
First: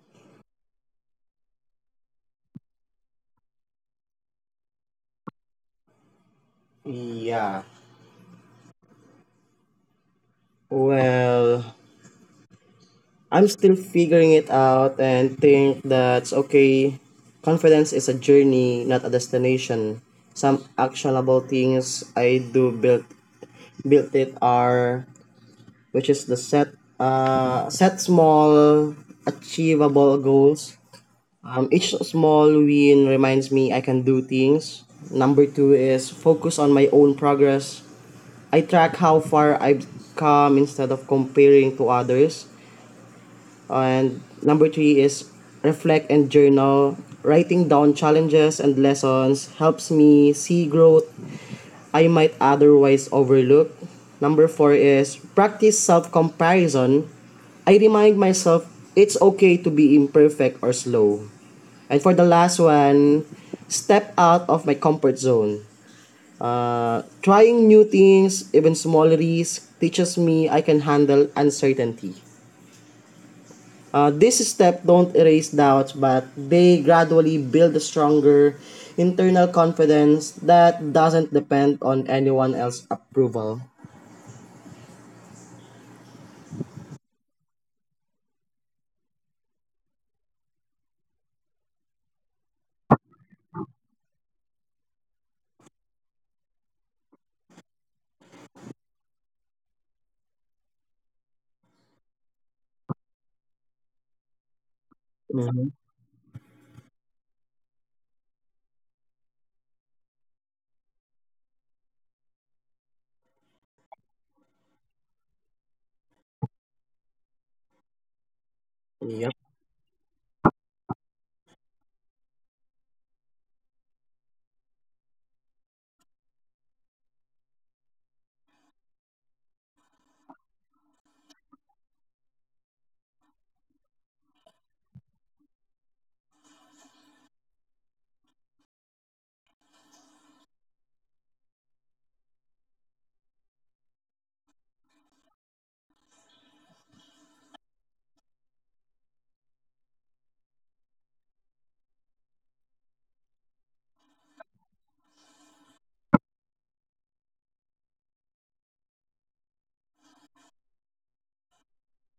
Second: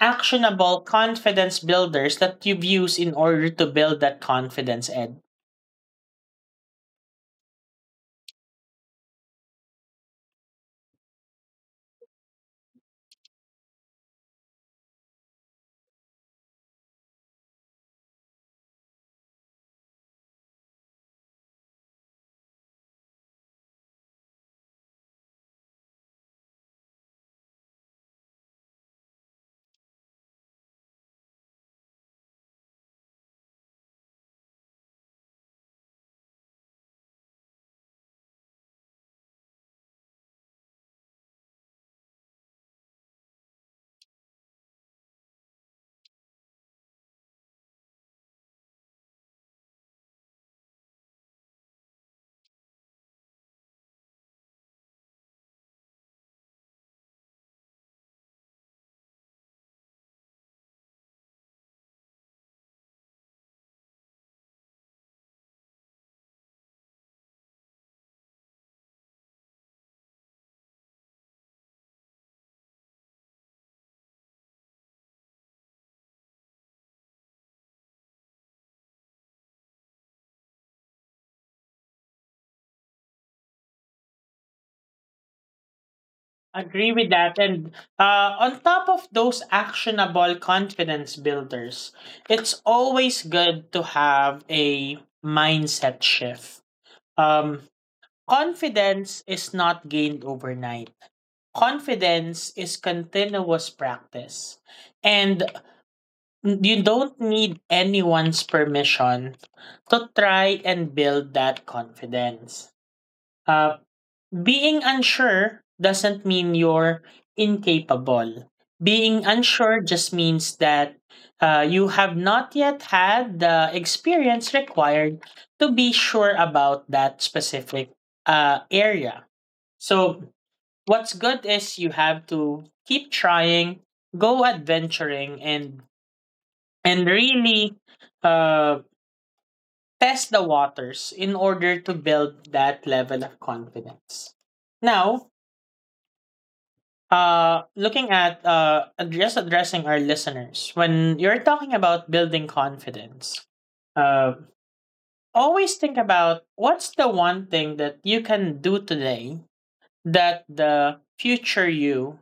[SPEAKER 1] actionable confidence builders that you've used in order to build that confidence, Ed.
[SPEAKER 2] Yeah. Well, I'm still figuring it out and think that's okay. Confidence is a journey, not a destination. Some actionable things I do build built it are which is the set set small achievable goals. Each small win reminds me I can do things. Number two is focus on my own progress. I track how far I've come instead of comparing to others. And number three is reflect and journal. Writing down challenges and lessons helps me see growth I might otherwise overlook. Number four is practice self comparison. I remind myself it's okay to be imperfect or slow. And for the last one, step out of my comfort zone. Trying new things, even small risks, teaches me I can handle uncertainty. This step don't erase doubts, but they gradually build a stronger internal confidence that doesn't depend on anyone else's approval.
[SPEAKER 1] Agree with that. And On top of those actionable confidence builders, it's always good to have a mindset shift. Um, Confidence is not gained overnight. Confidence is continuous practice. And
[SPEAKER 2] Mhm.
[SPEAKER 1] you don't need anyone's permission to try and build that confidence. Uh, Being unsure doesn't mean you're incapable. Being
[SPEAKER 2] Yep.
[SPEAKER 1] unsure just means that you have not yet had the experience required to be sure about that specific area. So, what's good is you have to keep trying, go adventuring, and really uh, test the waters in order to build that level of confidence. Now, looking at just addressing our listeners, when you're talking about building confidence, uh, always think about what's the one thing that you can do today that the future you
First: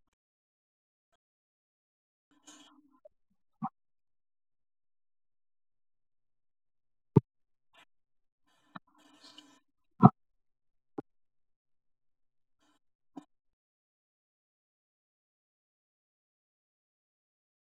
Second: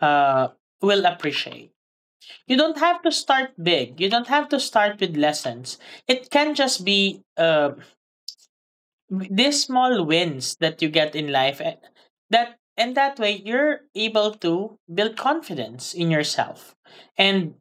[SPEAKER 1] uh, will appreciate. You don't have to start big. You don't have to start with lessons. It can just be these small wins that you get in life and that way you're able to build confidence in yourself and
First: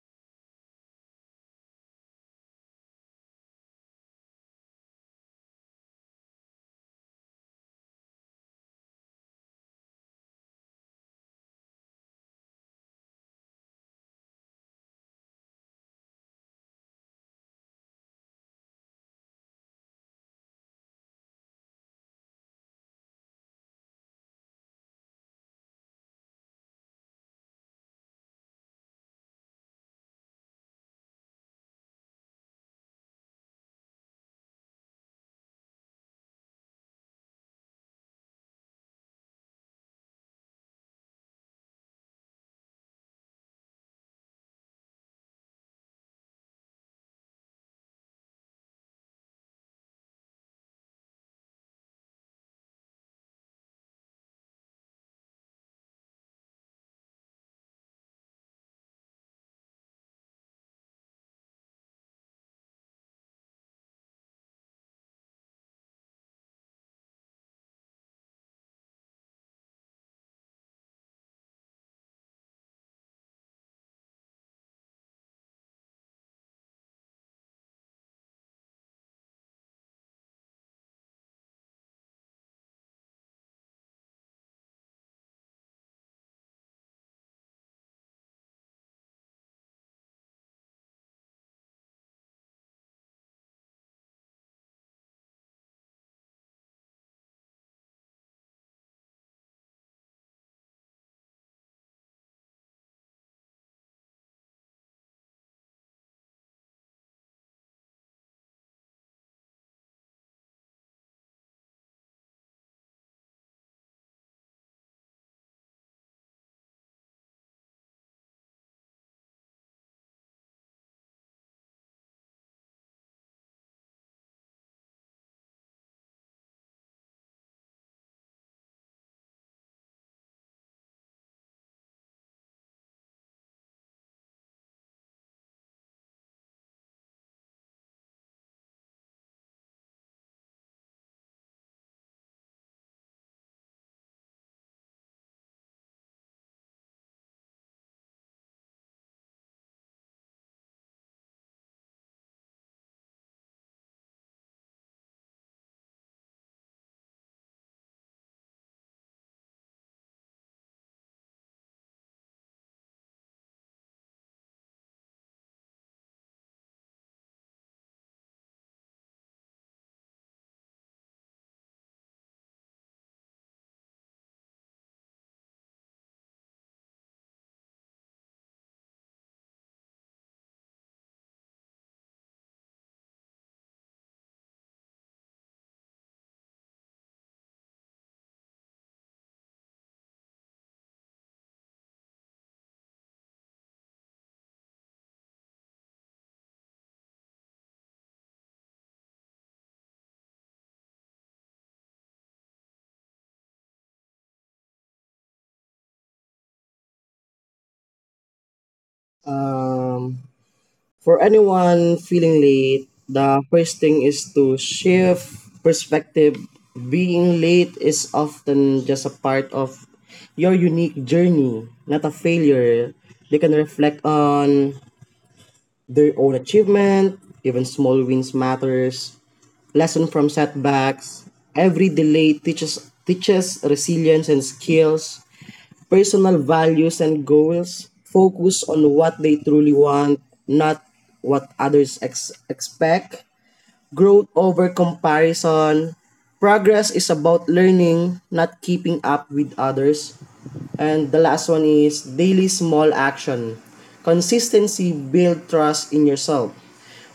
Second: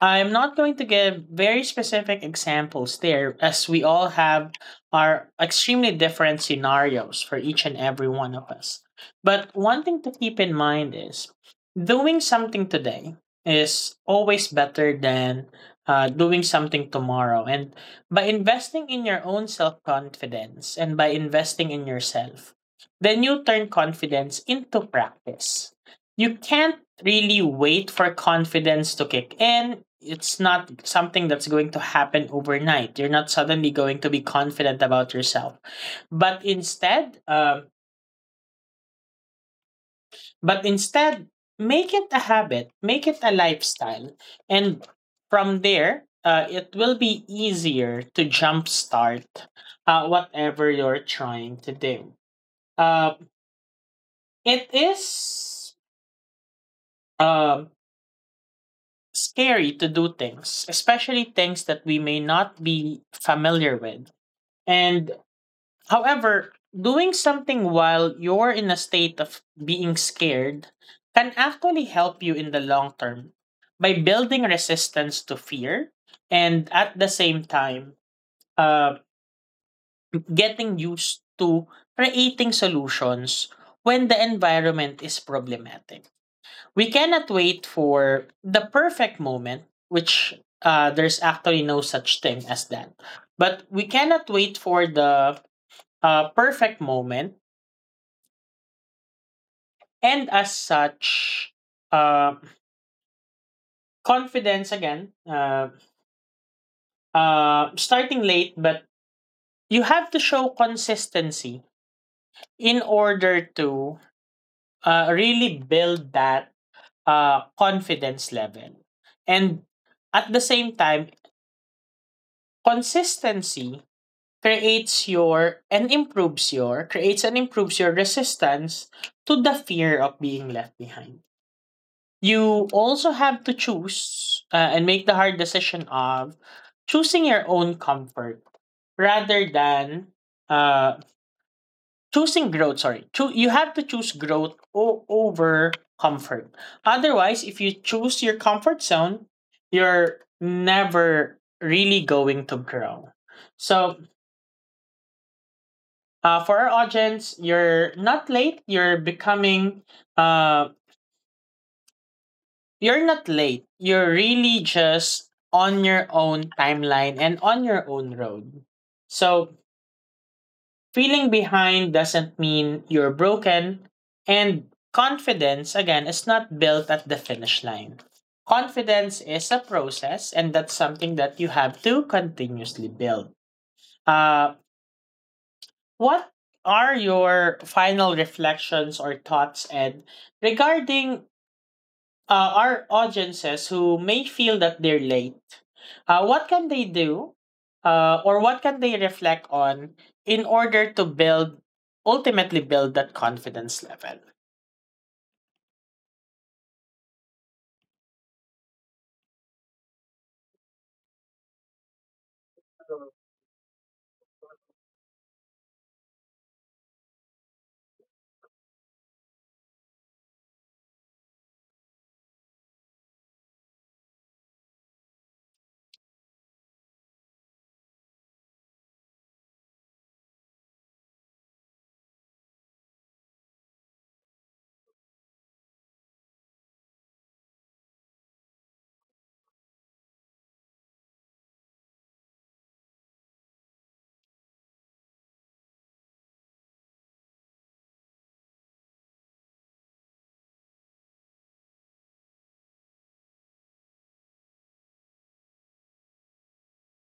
[SPEAKER 1] I'm not going to give very specific examples there, as we all have our extremely different scenarios for each and every one of us. But one thing to keep in mind is doing something today is always better than doing something tomorrow. And by investing in your own self confidence and by investing in yourself, then you turn confidence into practice. You can't really wait for confidence to kick in. It's not something that's going to happen overnight. You're not suddenly going to be confident about yourself. But instead, um, but instead, make it a habit, make it a lifestyle, and from there, it will be easier to jumpstart whatever you're trying to do. Uh, it is um scary to do things, especially things that we may not be familiar with. And however, doing something while you're in a state of being scared can actually help you in the long term by building resistance to fear and at the same time uh, getting used to creating solutions when the environment is problematic. We cannot wait for the perfect moment, which there's actually no such thing as that. But we cannot wait for the perfect moment, and as such, uh, confidence again, uh, starting late, but you have to show consistency in order to really build that confidence level. And at the same time, consistency creates your and improves your creates and improves your resistance to the fear of being left behind. You also have to choose and make the hard decision of choosing your own comfort rather than uh, choosing growth. Sorry, Cho- you have to choose growth over comfort. Otherwise, if you choose your comfort zone, you're never really going to grow. So for our audience, uh, you're not late. You're really just on your own timeline and on your own road. So feeling behind doesn't mean you're broken, and confidence again is not built at the finish line. Confidence is a process, and that's something that you have to continuously build. Uh, What are your final reflections or thoughts, Ed, regarding our audiences who may feel that they're late? What can they do or what can they reflect on in order to build, ultimately build that confidence level?
[SPEAKER 2] Um, for anyone feeling late, the first thing is to shift perspective. Being late is often just a part of your unique journey, not a failure. They can reflect on their own achievement, even small wins matters, lesson from setbacks. Every delay teaches resilience and skills, personal values and goals. Focus on what they truly want, not what others expect. Growth over comparison. Progress is about learning, not keeping up with others. And the last one is daily small action. Consistency build trust in yourself.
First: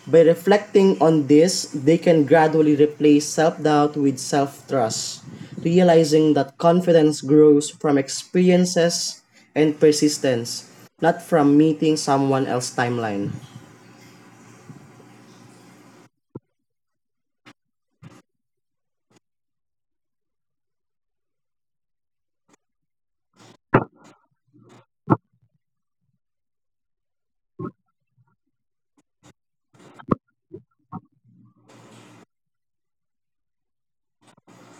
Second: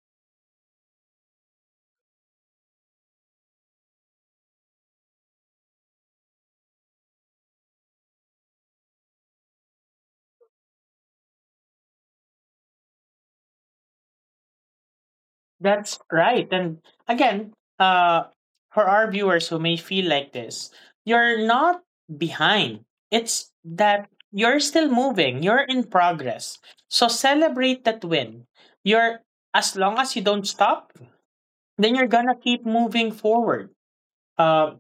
[SPEAKER 2] By reflecting on this, they can gradually replace self-doubt with self-trust, realizing that confidence grows from experiences and persistence, not from meeting someone else's timeline.
[SPEAKER 1] That's right. And again, uh, for our viewers who may feel like this, you're not behind. It's that you're still moving, you're in progress. So celebrate that win. You're As long as you don't stop, then you're gonna keep moving forward. Uh,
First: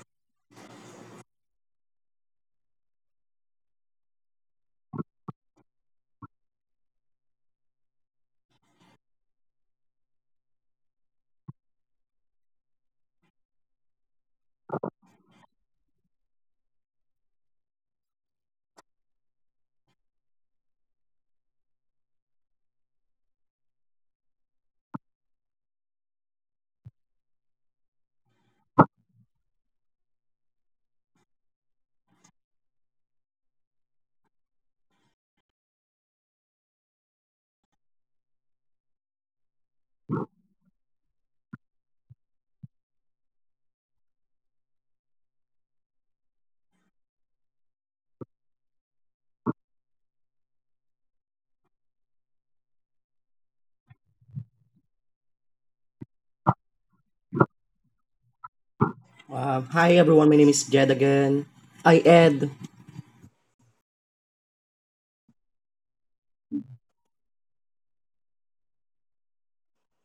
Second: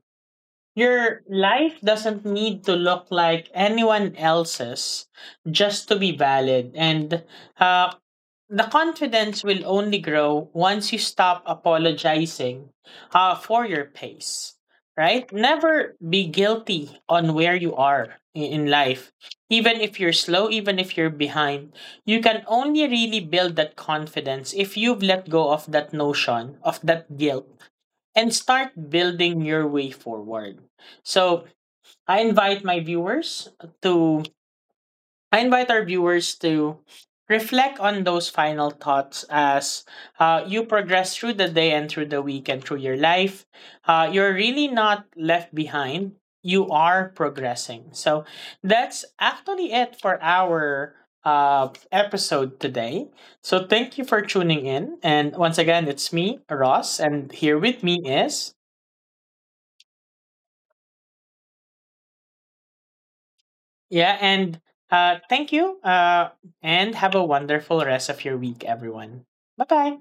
[SPEAKER 1] your life doesn't need to look like anyone else's just to be valid. And uh, the confidence will only grow once you stop apologizing for your pace, right? Never be guilty on where you are in life. Even if you're slow, even if you're behind, you can only really build that confidence if you've let go of that notion, of that guilt and start building your way forward. So I invite my viewers to I invite our viewers to reflect on those final thoughts as you progress through the day and through the week and through your life. You're really not left behind. You are progressing. So that's actually it for our episode today. So thank you for tuning in. And once again, it's me, Ross, and here with me is
[SPEAKER 2] Hi everyone, my name is Jed again. I Ed.
[SPEAKER 1] Yeah, and thank you. And have a wonderful rest of your week, everyone. Bye bye.